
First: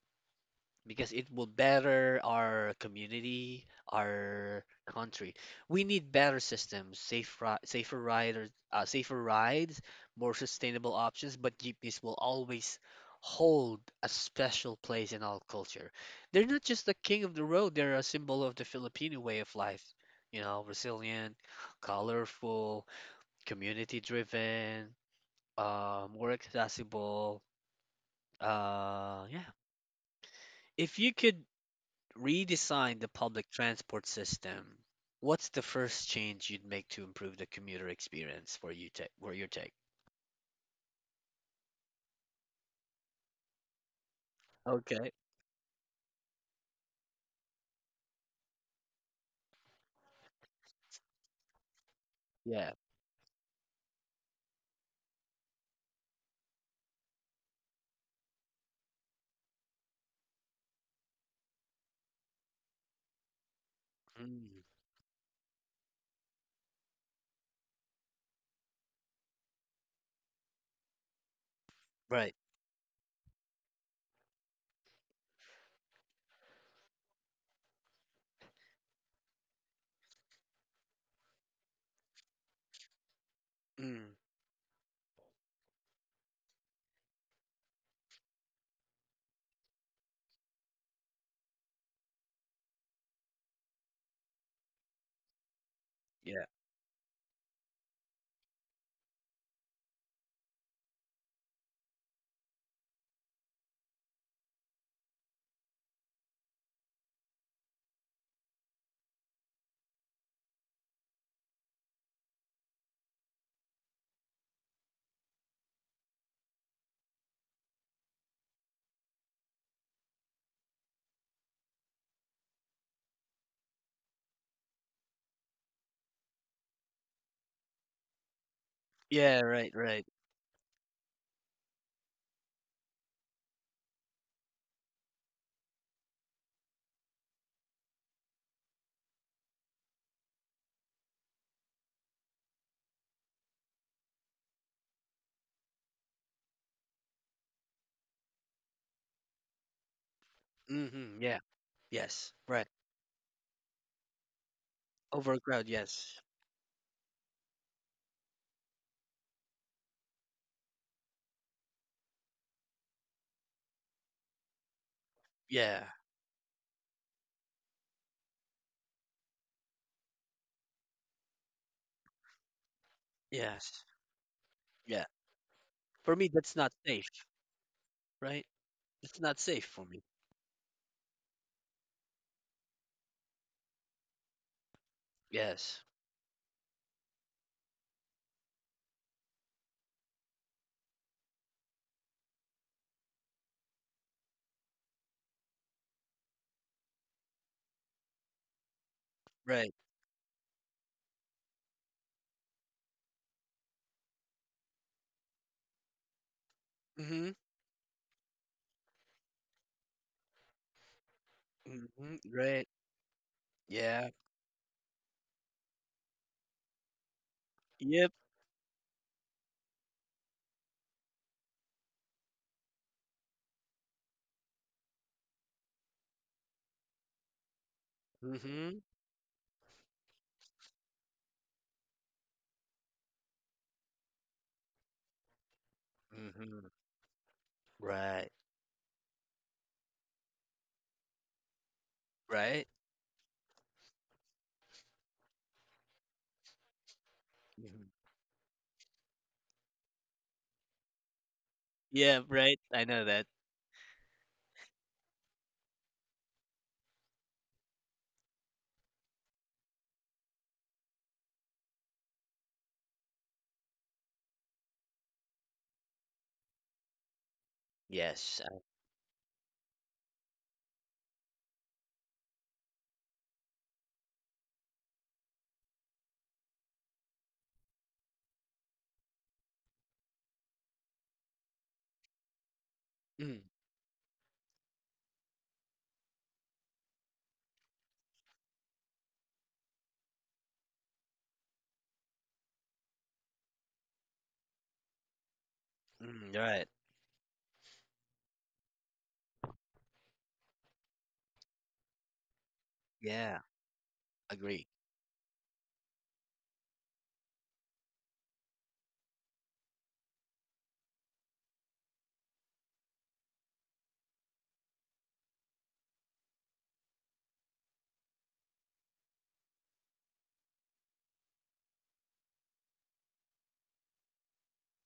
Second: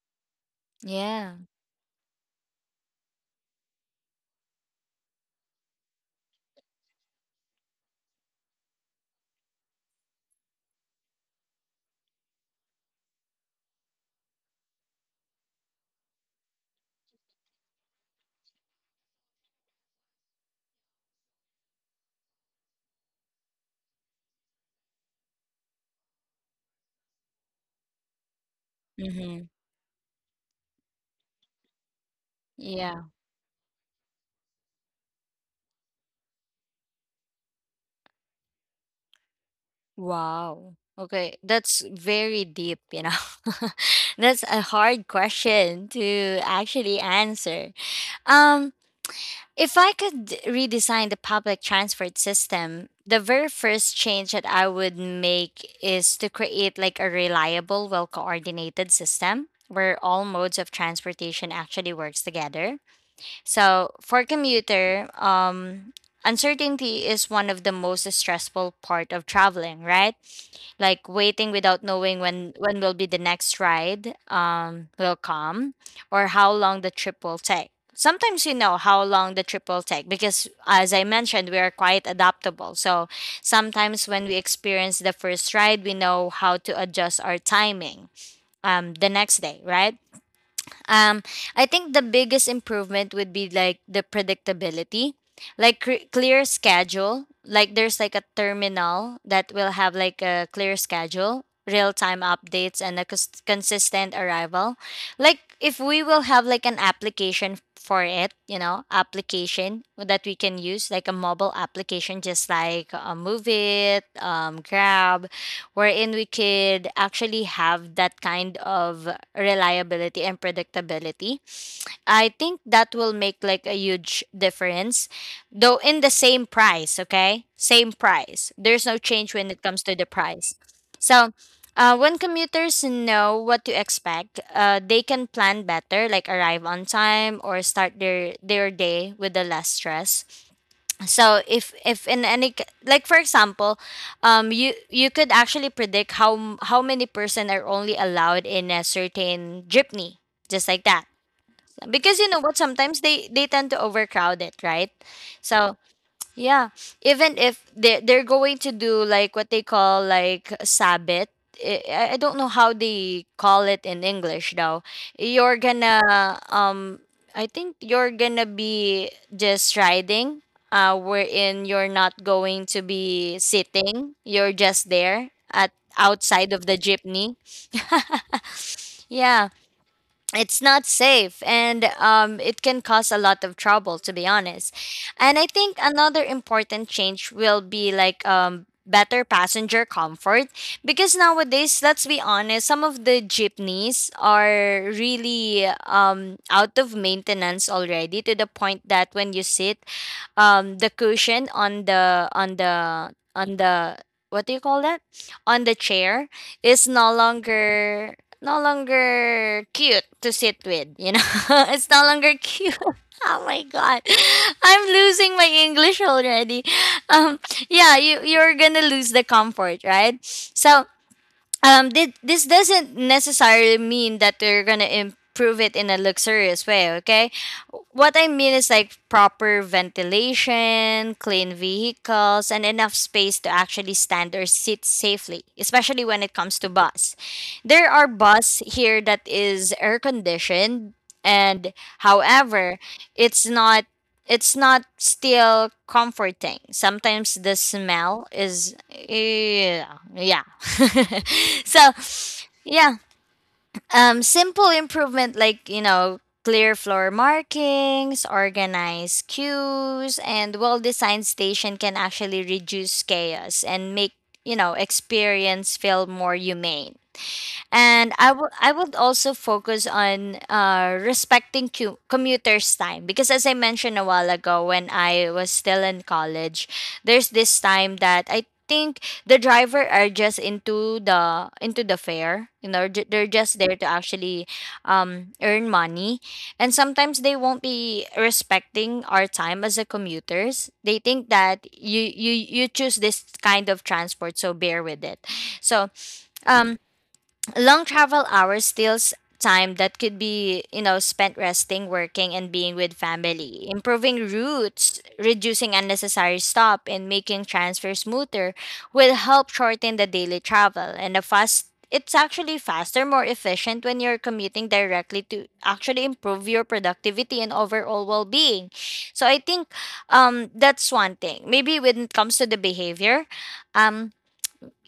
[SPEAKER 1] because it
[SPEAKER 2] Yeah.
[SPEAKER 1] will better our community, our country. We need better systems, safer riders, safer rides, more sustainable options, but jeepneys will always hold a special place in our culture. They're not just the king of the road, they're a symbol of the Filipino way of life. You know, resilient, colorful, community driven, more accessible. Yeah.
[SPEAKER 2] Mm-hmm.
[SPEAKER 1] If you could redesign
[SPEAKER 2] Yeah.
[SPEAKER 1] the public transport system, what's the first change you'd make to improve the commuter experience for your take?
[SPEAKER 2] Wow. Okay, that's very deep. [LAUGHS] That's a hard
[SPEAKER 1] Okay.
[SPEAKER 2] question to actually answer. Um, if I could redesign the public transport
[SPEAKER 1] Yeah.
[SPEAKER 2] system, the very first change that I would make is to create like a reliable, well-coordinated system where all modes of transportation actually works together. So for
[SPEAKER 1] Mm,
[SPEAKER 2] commuter, uncertainty is one of the most stressful part of traveling, right? Like waiting without knowing
[SPEAKER 1] right.
[SPEAKER 2] when will be the next ride will come, or how long the trip will take. Sometimes you know how long the trip will take because as I mentioned, we are quite adaptable. So sometimes
[SPEAKER 1] Mm,
[SPEAKER 2] when we experience the first ride, we know how to adjust our timing the next day, right? Um, I think the biggest improvement would be like the predictability, like clear
[SPEAKER 1] yeah.
[SPEAKER 2] schedule. Like there's like a terminal that will have like a clear schedule, real time updates, and a consistent arrival. Like if we will have like an application for it, application that we can use, like a mobile application, just like Move It, Grab, wherein we could actually have that kind of reliability and predictability. I think that will make like a huge difference, though in the same price, okay? Same price. There's no change
[SPEAKER 1] Yeah,
[SPEAKER 2] when it
[SPEAKER 1] right,
[SPEAKER 2] comes to the
[SPEAKER 1] right.
[SPEAKER 2] price. So, when commuters know what to expect, they can plan better, like arrive on time or start their day with the less stress. So if in any like for example, you could actually predict how many person are only allowed in a certain jeepney, just like that.
[SPEAKER 1] Hmm, yeah.
[SPEAKER 2] Because you
[SPEAKER 1] Yes.
[SPEAKER 2] know what,
[SPEAKER 1] Right.
[SPEAKER 2] sometimes they tend to overcrowd it, right?
[SPEAKER 1] Overcrowd,
[SPEAKER 2] So
[SPEAKER 1] yes.
[SPEAKER 2] yeah, even if they're going to do like what they call like sabbat. I don't know how they call it in English though. You're
[SPEAKER 1] Yeah.
[SPEAKER 2] gonna, um I think you're gonna be just riding, wherein you're not going to be
[SPEAKER 1] Yes.
[SPEAKER 2] sitting. You're just
[SPEAKER 1] Yeah.
[SPEAKER 2] there at
[SPEAKER 1] For me
[SPEAKER 2] outside
[SPEAKER 1] that's
[SPEAKER 2] of
[SPEAKER 1] not
[SPEAKER 2] the
[SPEAKER 1] safe,
[SPEAKER 2] jeepney.
[SPEAKER 1] right? It's not
[SPEAKER 2] Yeah,
[SPEAKER 1] safe for me.
[SPEAKER 2] it's not safe, and it can cause a lot of trouble to be honest. And I think
[SPEAKER 1] Yes.
[SPEAKER 2] another important change will be like, better passenger comfort. Because nowadays, let's be honest, some of the jeepneys are really, out of maintenance already to the point that when you
[SPEAKER 1] Right.
[SPEAKER 2] sit, the cushion on the, what do you call that, on the chair, is
[SPEAKER 1] Mm-hmm.
[SPEAKER 2] no longer cute to sit with. [LAUGHS] It's no
[SPEAKER 1] Mm-hmm.
[SPEAKER 2] longer
[SPEAKER 1] Right.
[SPEAKER 2] cute. [LAUGHS] Oh my god,
[SPEAKER 1] Yeah.
[SPEAKER 2] I'm losing my English already. um yeah,
[SPEAKER 1] Yep.
[SPEAKER 2] you're gonna lose the comfort, right? So, this doesn't necessarily mean that they're gonna improve it in a luxurious way, okay? What I mean is
[SPEAKER 1] Mm-hmm.
[SPEAKER 2] like proper ventilation, clean vehicles, and enough space to actually stand or sit safely, especially when it comes
[SPEAKER 1] Mm-hmm.
[SPEAKER 2] to bus. There are
[SPEAKER 1] Right.
[SPEAKER 2] bus here that is air conditioned, and
[SPEAKER 1] Right.
[SPEAKER 2] however, it's not it's not still comforting. Sometimes the
[SPEAKER 1] Mm-hmm.
[SPEAKER 2] smell is, yeah, yeah. [LAUGHS] So
[SPEAKER 1] Yeah, right. I
[SPEAKER 2] yeah,
[SPEAKER 1] know that.
[SPEAKER 2] simple improvement like, you know, clear floor markings, organized queues, and well-designed station can actually reduce chaos and make, experience feel more humane. And
[SPEAKER 1] Yes.
[SPEAKER 2] I would also focus on respecting commuters' time because as I mentioned a while ago, when I was still in college, there's this time that I think the driver are just into the fare. You know, they're
[SPEAKER 1] Mm,
[SPEAKER 2] just there to actually, earn money, and sometimes they won't be respecting our time as a commuters. They think that you choose this kind of transport, so bear with it. So
[SPEAKER 1] mm, right.
[SPEAKER 2] um, long travel hours steals time that could be, spent resting, working, and being with
[SPEAKER 1] Yeah.
[SPEAKER 2] family. Improving
[SPEAKER 1] Agree.
[SPEAKER 2] routes, reducing unnecessary stop, and making transfer smoother will help shorten the daily travel, and the fast it's actually faster, more efficient when you're commuting directly to actually improve your productivity and overall well-being. So I think, that's one thing, maybe when it comes to the behavior. um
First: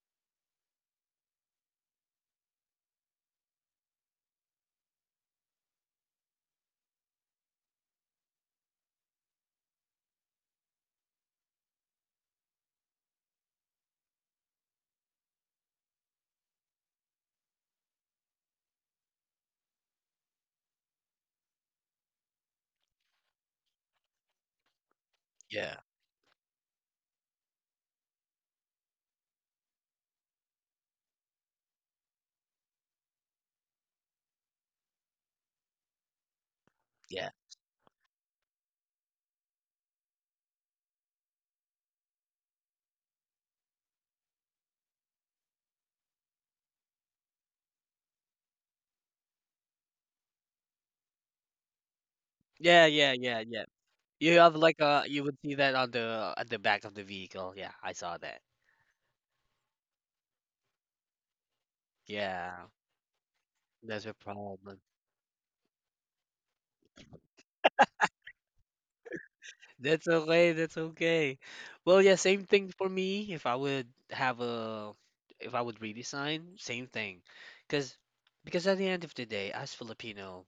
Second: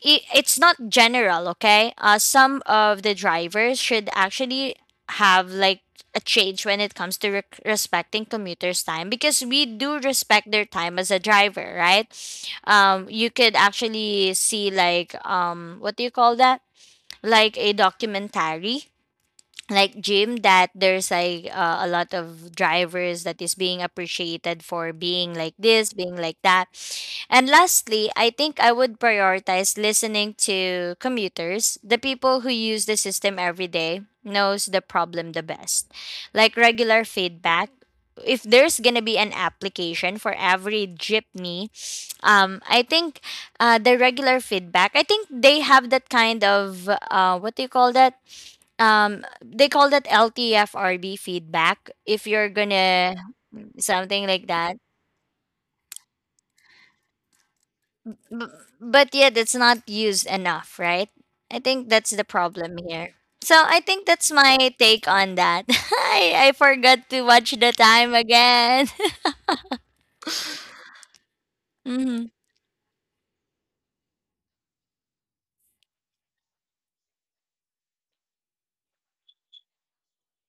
[SPEAKER 2] it's not general, okay? Some of the drivers should actually have like a change when it comes to rec respecting commuters' time because we do respect their time as a driver, right? You could actually see like, what do you call that? Like a documentary like gym that there's like a lot of drivers that is being appreciated for being like
[SPEAKER 1] Yeah.
[SPEAKER 2] this, being like that. And lastly, I think I would prioritize listening to commuters, the people who use the system every day knows the problem the best, like regular
[SPEAKER 1] Yeah.
[SPEAKER 2] feedback. If there's gonna be an application for every jeepney, I think, the regular feedback, I think they have that kind of, what do you call that, um they call that LTFRB feedback, if you're
[SPEAKER 1] Yeah. Yeah.
[SPEAKER 2] gonna,
[SPEAKER 1] Yeah. Yeah.
[SPEAKER 2] something
[SPEAKER 1] You
[SPEAKER 2] like
[SPEAKER 1] have
[SPEAKER 2] that.
[SPEAKER 1] like a you would see that on the at the back of the vehicle. Yeah, I saw that.
[SPEAKER 2] B- but yeah, that's not used enough, right? I think that's the
[SPEAKER 1] Yeah,
[SPEAKER 2] problem here. So I think
[SPEAKER 1] that's a
[SPEAKER 2] that's my
[SPEAKER 1] problem.
[SPEAKER 2] take on that. [LAUGHS] I forgot to watch the time again.
[SPEAKER 1] That's okay. That's okay.
[SPEAKER 2] [LAUGHS]
[SPEAKER 1] Well, yeah,
[SPEAKER 2] Mm-hmm.
[SPEAKER 1] same thing for me. If I would have a if I would redesign, same thing, because because at the end of the day, as Filipino.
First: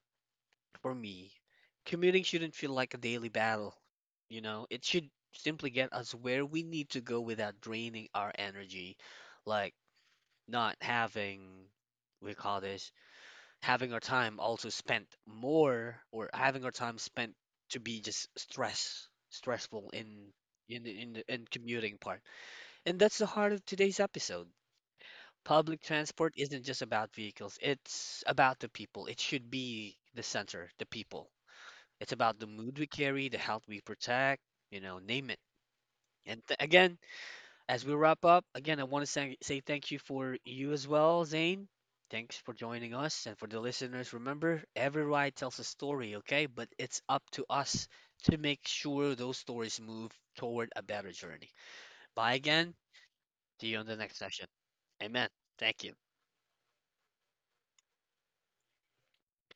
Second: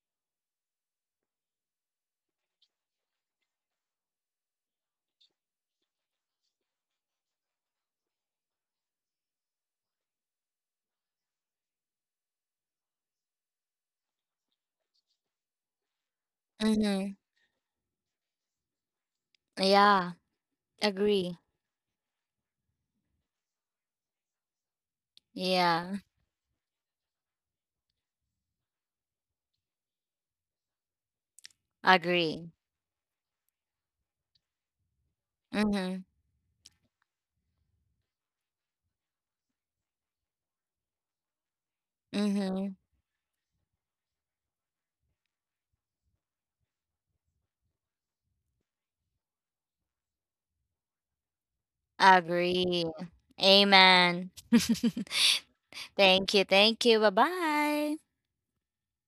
[SPEAKER 1] For me, commuting shouldn't feel like a daily battle. You know, it should simply get us where we need to go without draining our energy, like not having, we call this, having our time also spent more or having our time
[SPEAKER 2] Mm-hmm.
[SPEAKER 1] spent to be just stressful
[SPEAKER 2] Yeah,
[SPEAKER 1] in the, in the
[SPEAKER 2] agree.
[SPEAKER 1] in commuting part. And that's the heart of today's episode. Public
[SPEAKER 2] Yeah,
[SPEAKER 1] transport isn't just about vehicles, it's about the people. It should be the center, the people. It's about the
[SPEAKER 2] agree.
[SPEAKER 1] mood we carry, the health we protect, you know, name it.
[SPEAKER 2] Mm-hmm.
[SPEAKER 1] And again, as we wrap up, again, I want to say thank you for you as well, Zane. Thanks for
[SPEAKER 2] Mm-hmm.
[SPEAKER 1] joining us. And for the listeners, remember, every ride tells a story, okay? But it's up to us to make sure those stories move toward a better journey. Bye again.
[SPEAKER 2] Agree.
[SPEAKER 1] See you on the next
[SPEAKER 2] Amen.
[SPEAKER 1] session.
[SPEAKER 2] [LAUGHS]
[SPEAKER 1] Amen. Thank you.
[SPEAKER 2] Thank you. Thank you. Bye bye.